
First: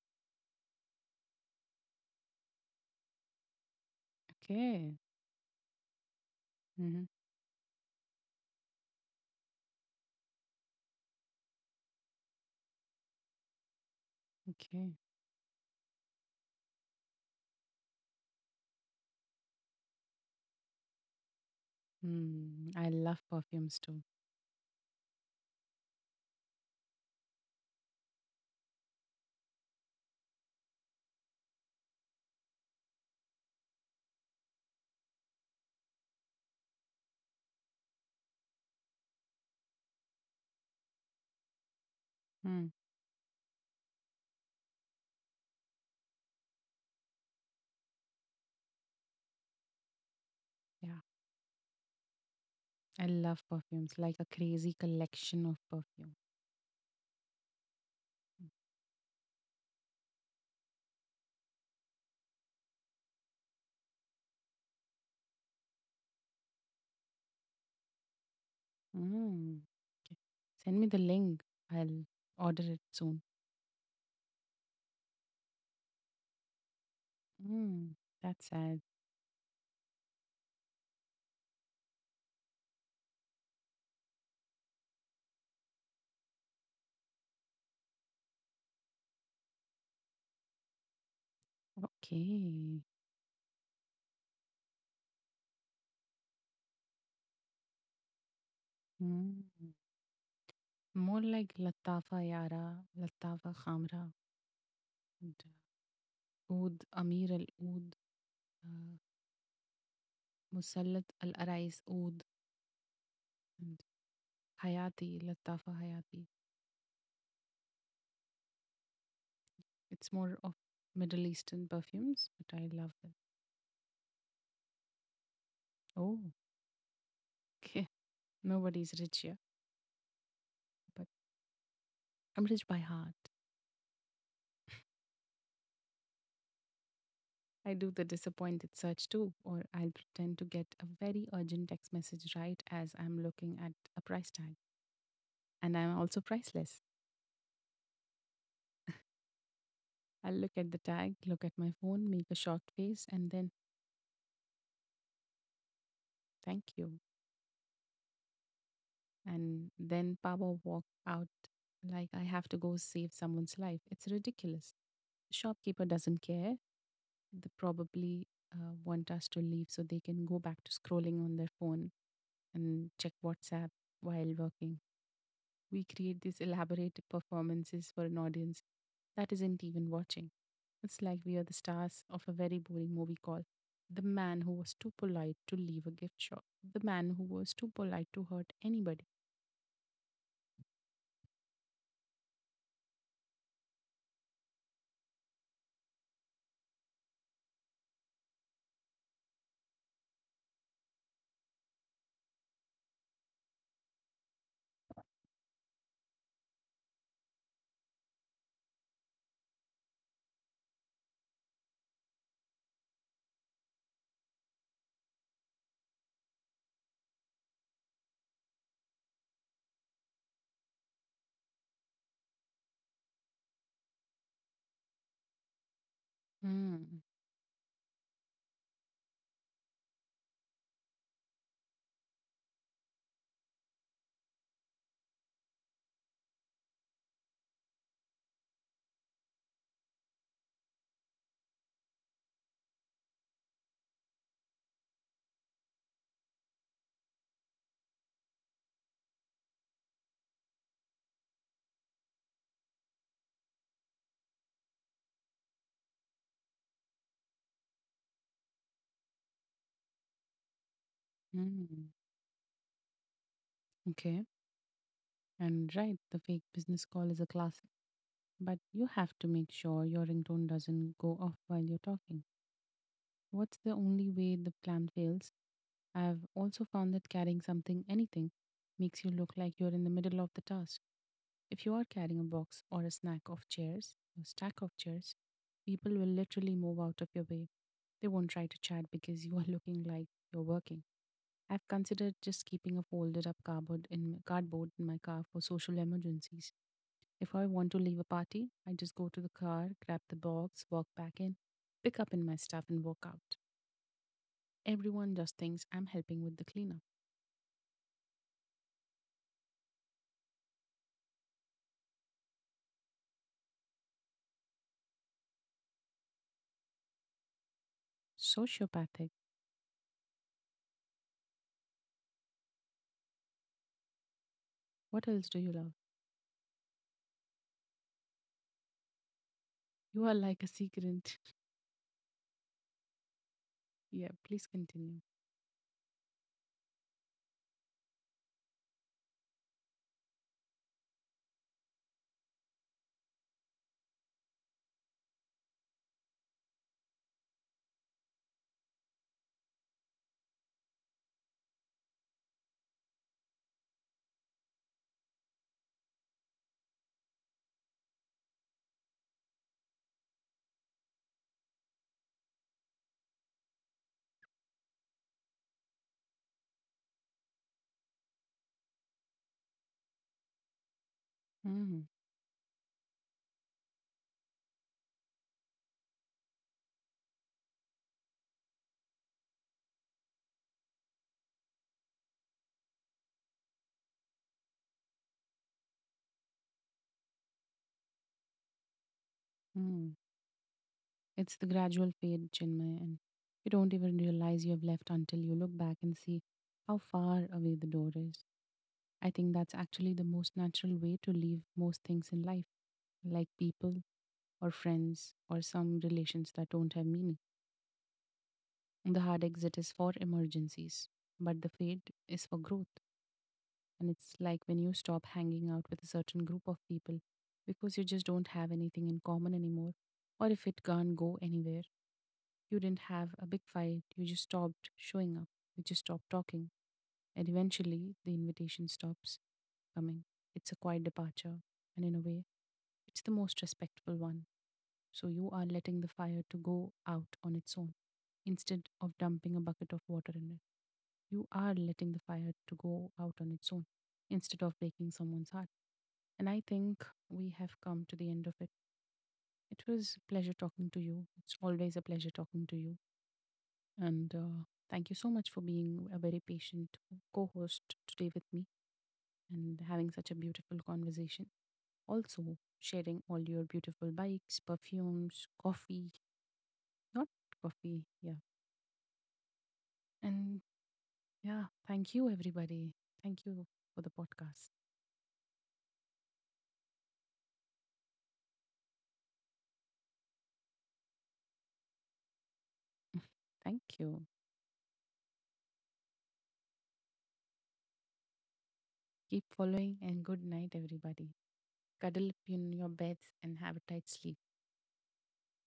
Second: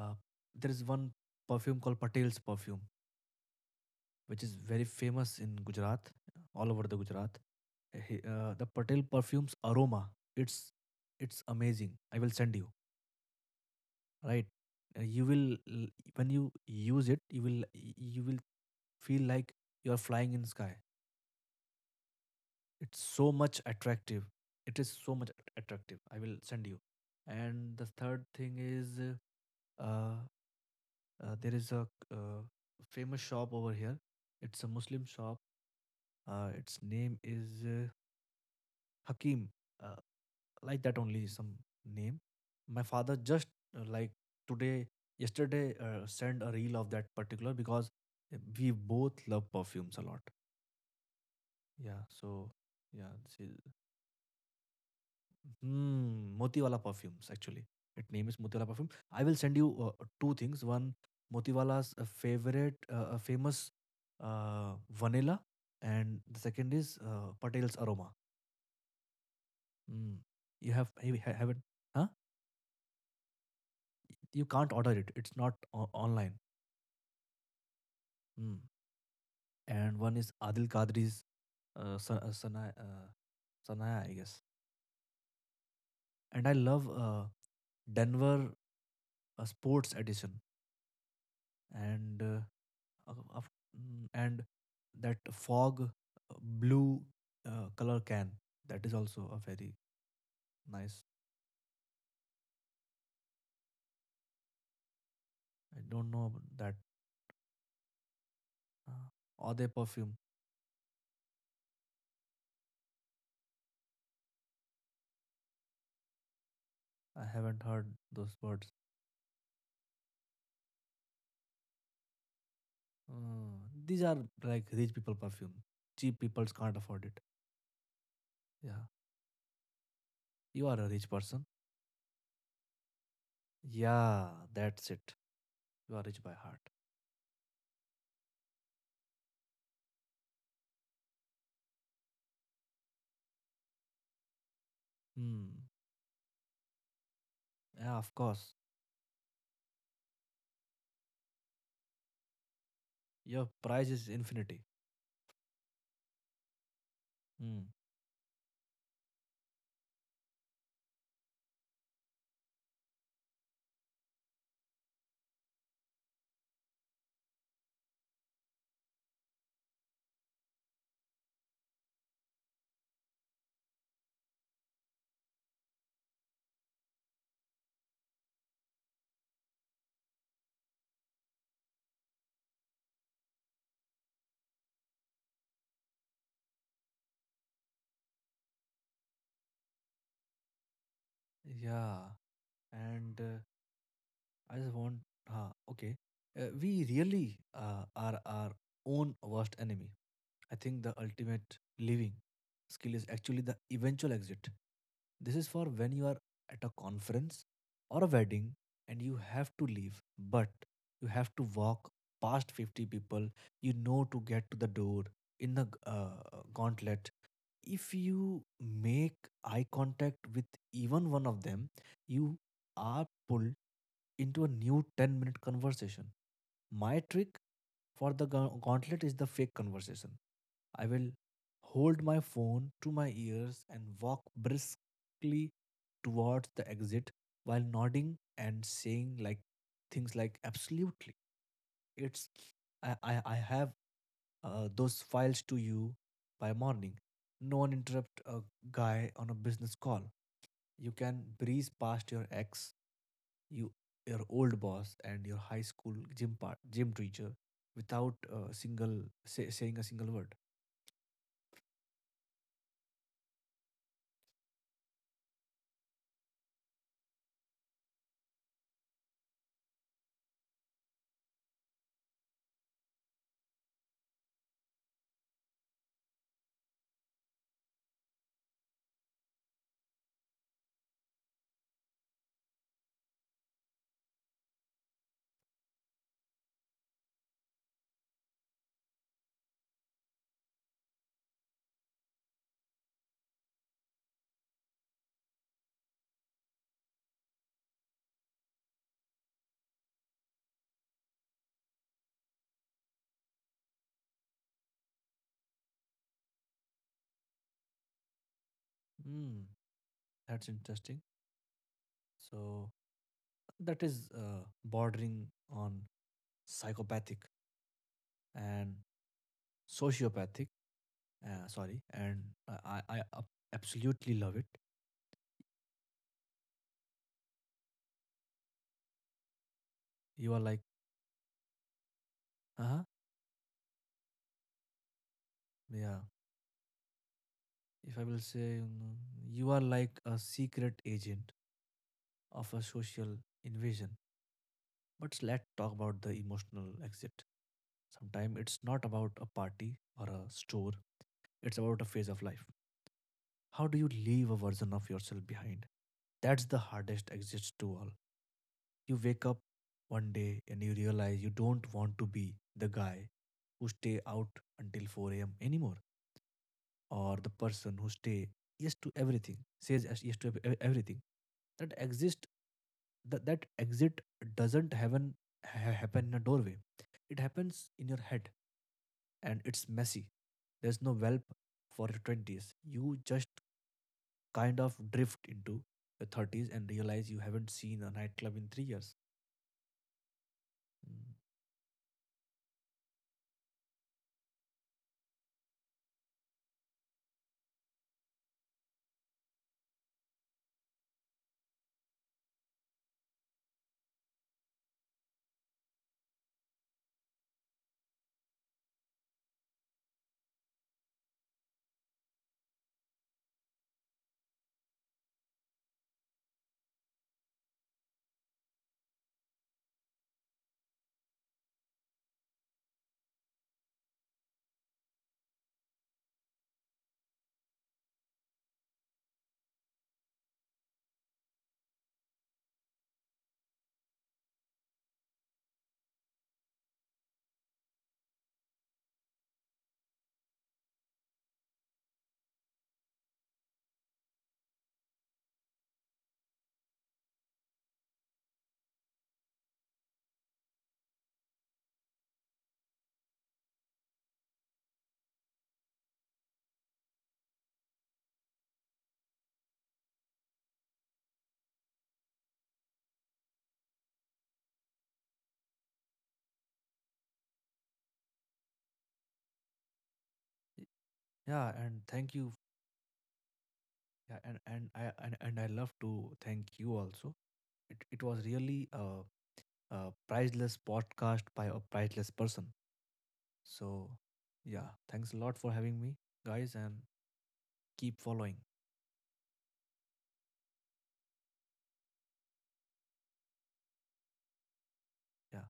Speaker 2: Uh, there is one perfume called Patel's perfume, which is very
Speaker 1: Okay.
Speaker 2: famous in Gujarat, all over the
Speaker 1: Hmm.
Speaker 2: Gujarat. He- uh, the Patel perfume's aroma, it's it's amazing. I will send you. Right.
Speaker 1: Okay.
Speaker 2: Uh, you will l- when you use it, you will y- you will feel like you are flying in sky.
Speaker 1: Mm, I
Speaker 2: It's
Speaker 1: love
Speaker 2: so much
Speaker 1: perfumes too.
Speaker 2: attractive. It is so much at- attractive. I will send you. And the third thing is uh, Uh, there is a uh, famous shop over here. It's a Muslim shop. Uh, its name is uh, Hakim. Uh, like that only some name.
Speaker 1: Mm,
Speaker 2: My father just uh, like today, yesterday, uh, sent a reel of that particular because uh, we both love perfumes a lot.
Speaker 1: yeah,
Speaker 2: Yeah. So
Speaker 1: I
Speaker 2: yeah,
Speaker 1: love
Speaker 2: see,
Speaker 1: perfumes, like a crazy collection of perfume.
Speaker 2: hmm, Motiwala perfumes, actually. Its name is Motiwala perfume. I will send you uh, two things. One, Motiwala's uh, favorite, uh, uh, famous uh, vanilla, and the second is uh, Patel's aroma.
Speaker 1: Mm,
Speaker 2: Hmm.
Speaker 1: okay.
Speaker 2: You
Speaker 1: Send
Speaker 2: have
Speaker 1: me the
Speaker 2: have- ha-
Speaker 1: link.
Speaker 2: haven't?
Speaker 1: I'll
Speaker 2: Huh?
Speaker 1: order it soon.
Speaker 2: You can't order it. It's not o- online.
Speaker 1: Mm, that's
Speaker 2: Hmm.
Speaker 1: sad.
Speaker 2: And one is Adil Kadri's uh, Sa- uh, Sanaya, uh, Sanaya, I guess. And I love uh, Denver uh, Sports Edition. And Uh,
Speaker 1: Okay.
Speaker 2: uh, of- mm, and that fog uh, blue uh, color can, that is also a
Speaker 1: Mm.
Speaker 2: very nice.
Speaker 1: More like Latafa Yara, Latafa Khamra, and
Speaker 2: I don't know about
Speaker 1: uh,
Speaker 2: that
Speaker 1: Oud Amir al Oud, uh,
Speaker 2: uh, ode perfume.
Speaker 1: Musallat al Arais Oud, and Hayati, Latafa Hayati.
Speaker 2: I haven't heard those words.
Speaker 1: It's more of Middle Eastern perfumes, but I love
Speaker 2: Uh,
Speaker 1: them.
Speaker 2: these are like rich people perfume, cheap
Speaker 1: Oh,
Speaker 2: people can't afford it.
Speaker 1: okay.
Speaker 2: Yeah,
Speaker 1: Nobody's rich here,
Speaker 2: you are a
Speaker 1: but
Speaker 2: rich person.
Speaker 1: I'm rich by heart.
Speaker 2: Yeah, that's it, you are rich by heart.
Speaker 1: I do the disappointed search too, or I'll pretend to get a very urgent text message right as I'm looking at a price tag.
Speaker 2: Hmm.
Speaker 1: And I'm also priceless.
Speaker 2: Yeah, of course.
Speaker 1: I'll look at the tag, look at my phone, make a shocked face, and
Speaker 2: Your
Speaker 1: then
Speaker 2: price is infinity.
Speaker 1: thank you.
Speaker 2: Hmm.
Speaker 1: And then power walk out like I have to go save someone's life. It's ridiculous. Shopkeeper doesn't care. They probably uh, want us to leave so they can go back to scrolling on their phone and check WhatsApp while working. We create these elaborate performances for an audience that isn't even watching. It's like we are the stars of a very boring movie called The Man Who Was Too Polite to Leave a Gift Shop, The Man Who Was Too Polite to Hurt Anybody.
Speaker 2: Yeah, and uh, I just want, huh, okay. Uh, we really uh, are our own worst enemy. I think the ultimate living skill is actually the eventual exit. This is for when you are at a conference or a wedding and you have to leave, but you have to walk past fifty people you know to get to the door in the uh, gauntlet. If you make eye contact with even one of them, you are pulled into a new ten minute conversation. My
Speaker 1: Mm,
Speaker 2: trick for the gau- gauntlet is the fake conversation. I will hold my phone to my ears and walk briskly towards the exit while nodding and saying like things like absolutely. it's i i, I have uh, those files to you by morning. No one interrupt a guy on a business call. You can breeze past your ex you your old boss and your high school gym part, gym teacher without a single say, saying a single word.
Speaker 1: mm. Okay. And right, the fake business call is a classic, but you have to make sure your ringtone doesn't go off while you're talking. What's the only way the plan fails? I've also found that carrying something, anything, makes you look like you're in the middle of the task. If you are carrying a box or a snack of chairs, a stack of chairs, people will literally move out of your way. They won't try to chat because you are looking like you're working. I've considered just keeping a folded up cardboard in cardboard in my car for social emergencies. If I want to leave a party, I just go to the car, grab the box, walk back in, pick up in my stuff and walk out. Everyone just thinks I'm helping with the cleanup.
Speaker 2: Hmm, that's interesting. So that is uh, bordering on psychopathic
Speaker 1: So
Speaker 2: and
Speaker 1: sociopathic.
Speaker 2: sociopathic. Uh, sorry, and I, I I ab- absolutely love it.
Speaker 1: What else do you love? You are
Speaker 2: You are
Speaker 1: like a
Speaker 2: like,
Speaker 1: secret.
Speaker 2: uh huh,
Speaker 1: Yeah, please continue.
Speaker 2: yeah. If I will say, mm, you are like a secret agent of a social invasion. But let's talk about the emotional exit. Sometimes it's not about a party or a store, it's about a phase of life. How do you leave a version of yourself behind? That's the hardest exit to all. You wake up one day and you realize you don't want to be the guy who stay out until four a m anymore or the person who stay yes to everything says yes yes to ev- everything that
Speaker 1: Mm,
Speaker 2: exist. That, that exit doesn't happen ha- happen in a doorway, it happens in your head, and it's messy. There's no whelp for your twenties. You just kind of drift into your thirties and realize you haven't seen a nightclub in three years.
Speaker 1: mm.
Speaker 2: Mm.
Speaker 1: It's the gradual fade, Chinmay, and you don't even realize you have left until you look back and see how far away the door is. I think that's actually the most natural way to leave most things in life, like people or friends or some relations that don't have meaning. The hard exit is for emergencies, but the fade is for growth. And it's like when you stop hanging out with a certain group of people because you just don't have anything in common anymore. Or if it can't go anywhere, you didn't have a big fight, you just stopped showing up, you just stopped talking. And eventually, the invitation stops coming. It's a quiet departure, and in a way, it's the most respectful one. So you are letting the fire to go out on its own instead of dumping a bucket of water in it, you are letting the fire to go out on its own instead of breaking someone's heart. And I think we have come to the end of it. It was a pleasure talking to you. It's always a pleasure talking to you. And uh, thank you so much for being a very patient co host today with me and having such a beautiful conversation. Also, sharing all your beautiful bikes, perfumes, coffee, not coffee, yeah. And
Speaker 2: Y-
Speaker 1: yeah,
Speaker 2: yeah, and
Speaker 1: thank you,
Speaker 2: thank you.
Speaker 1: everybody. Thank you for the
Speaker 2: Yeah, and
Speaker 1: podcast.
Speaker 2: and I and, and I love to thank you also. It it was really a, a priceless podcast by a priceless person.
Speaker 1: Thank
Speaker 2: So
Speaker 1: you.
Speaker 2: yeah, thanks a lot for having me, guys, and keep following.
Speaker 1: Keep following, and good night, everybody. Cuddle up in your beds and have a tight sleep.
Speaker 2: Yeah.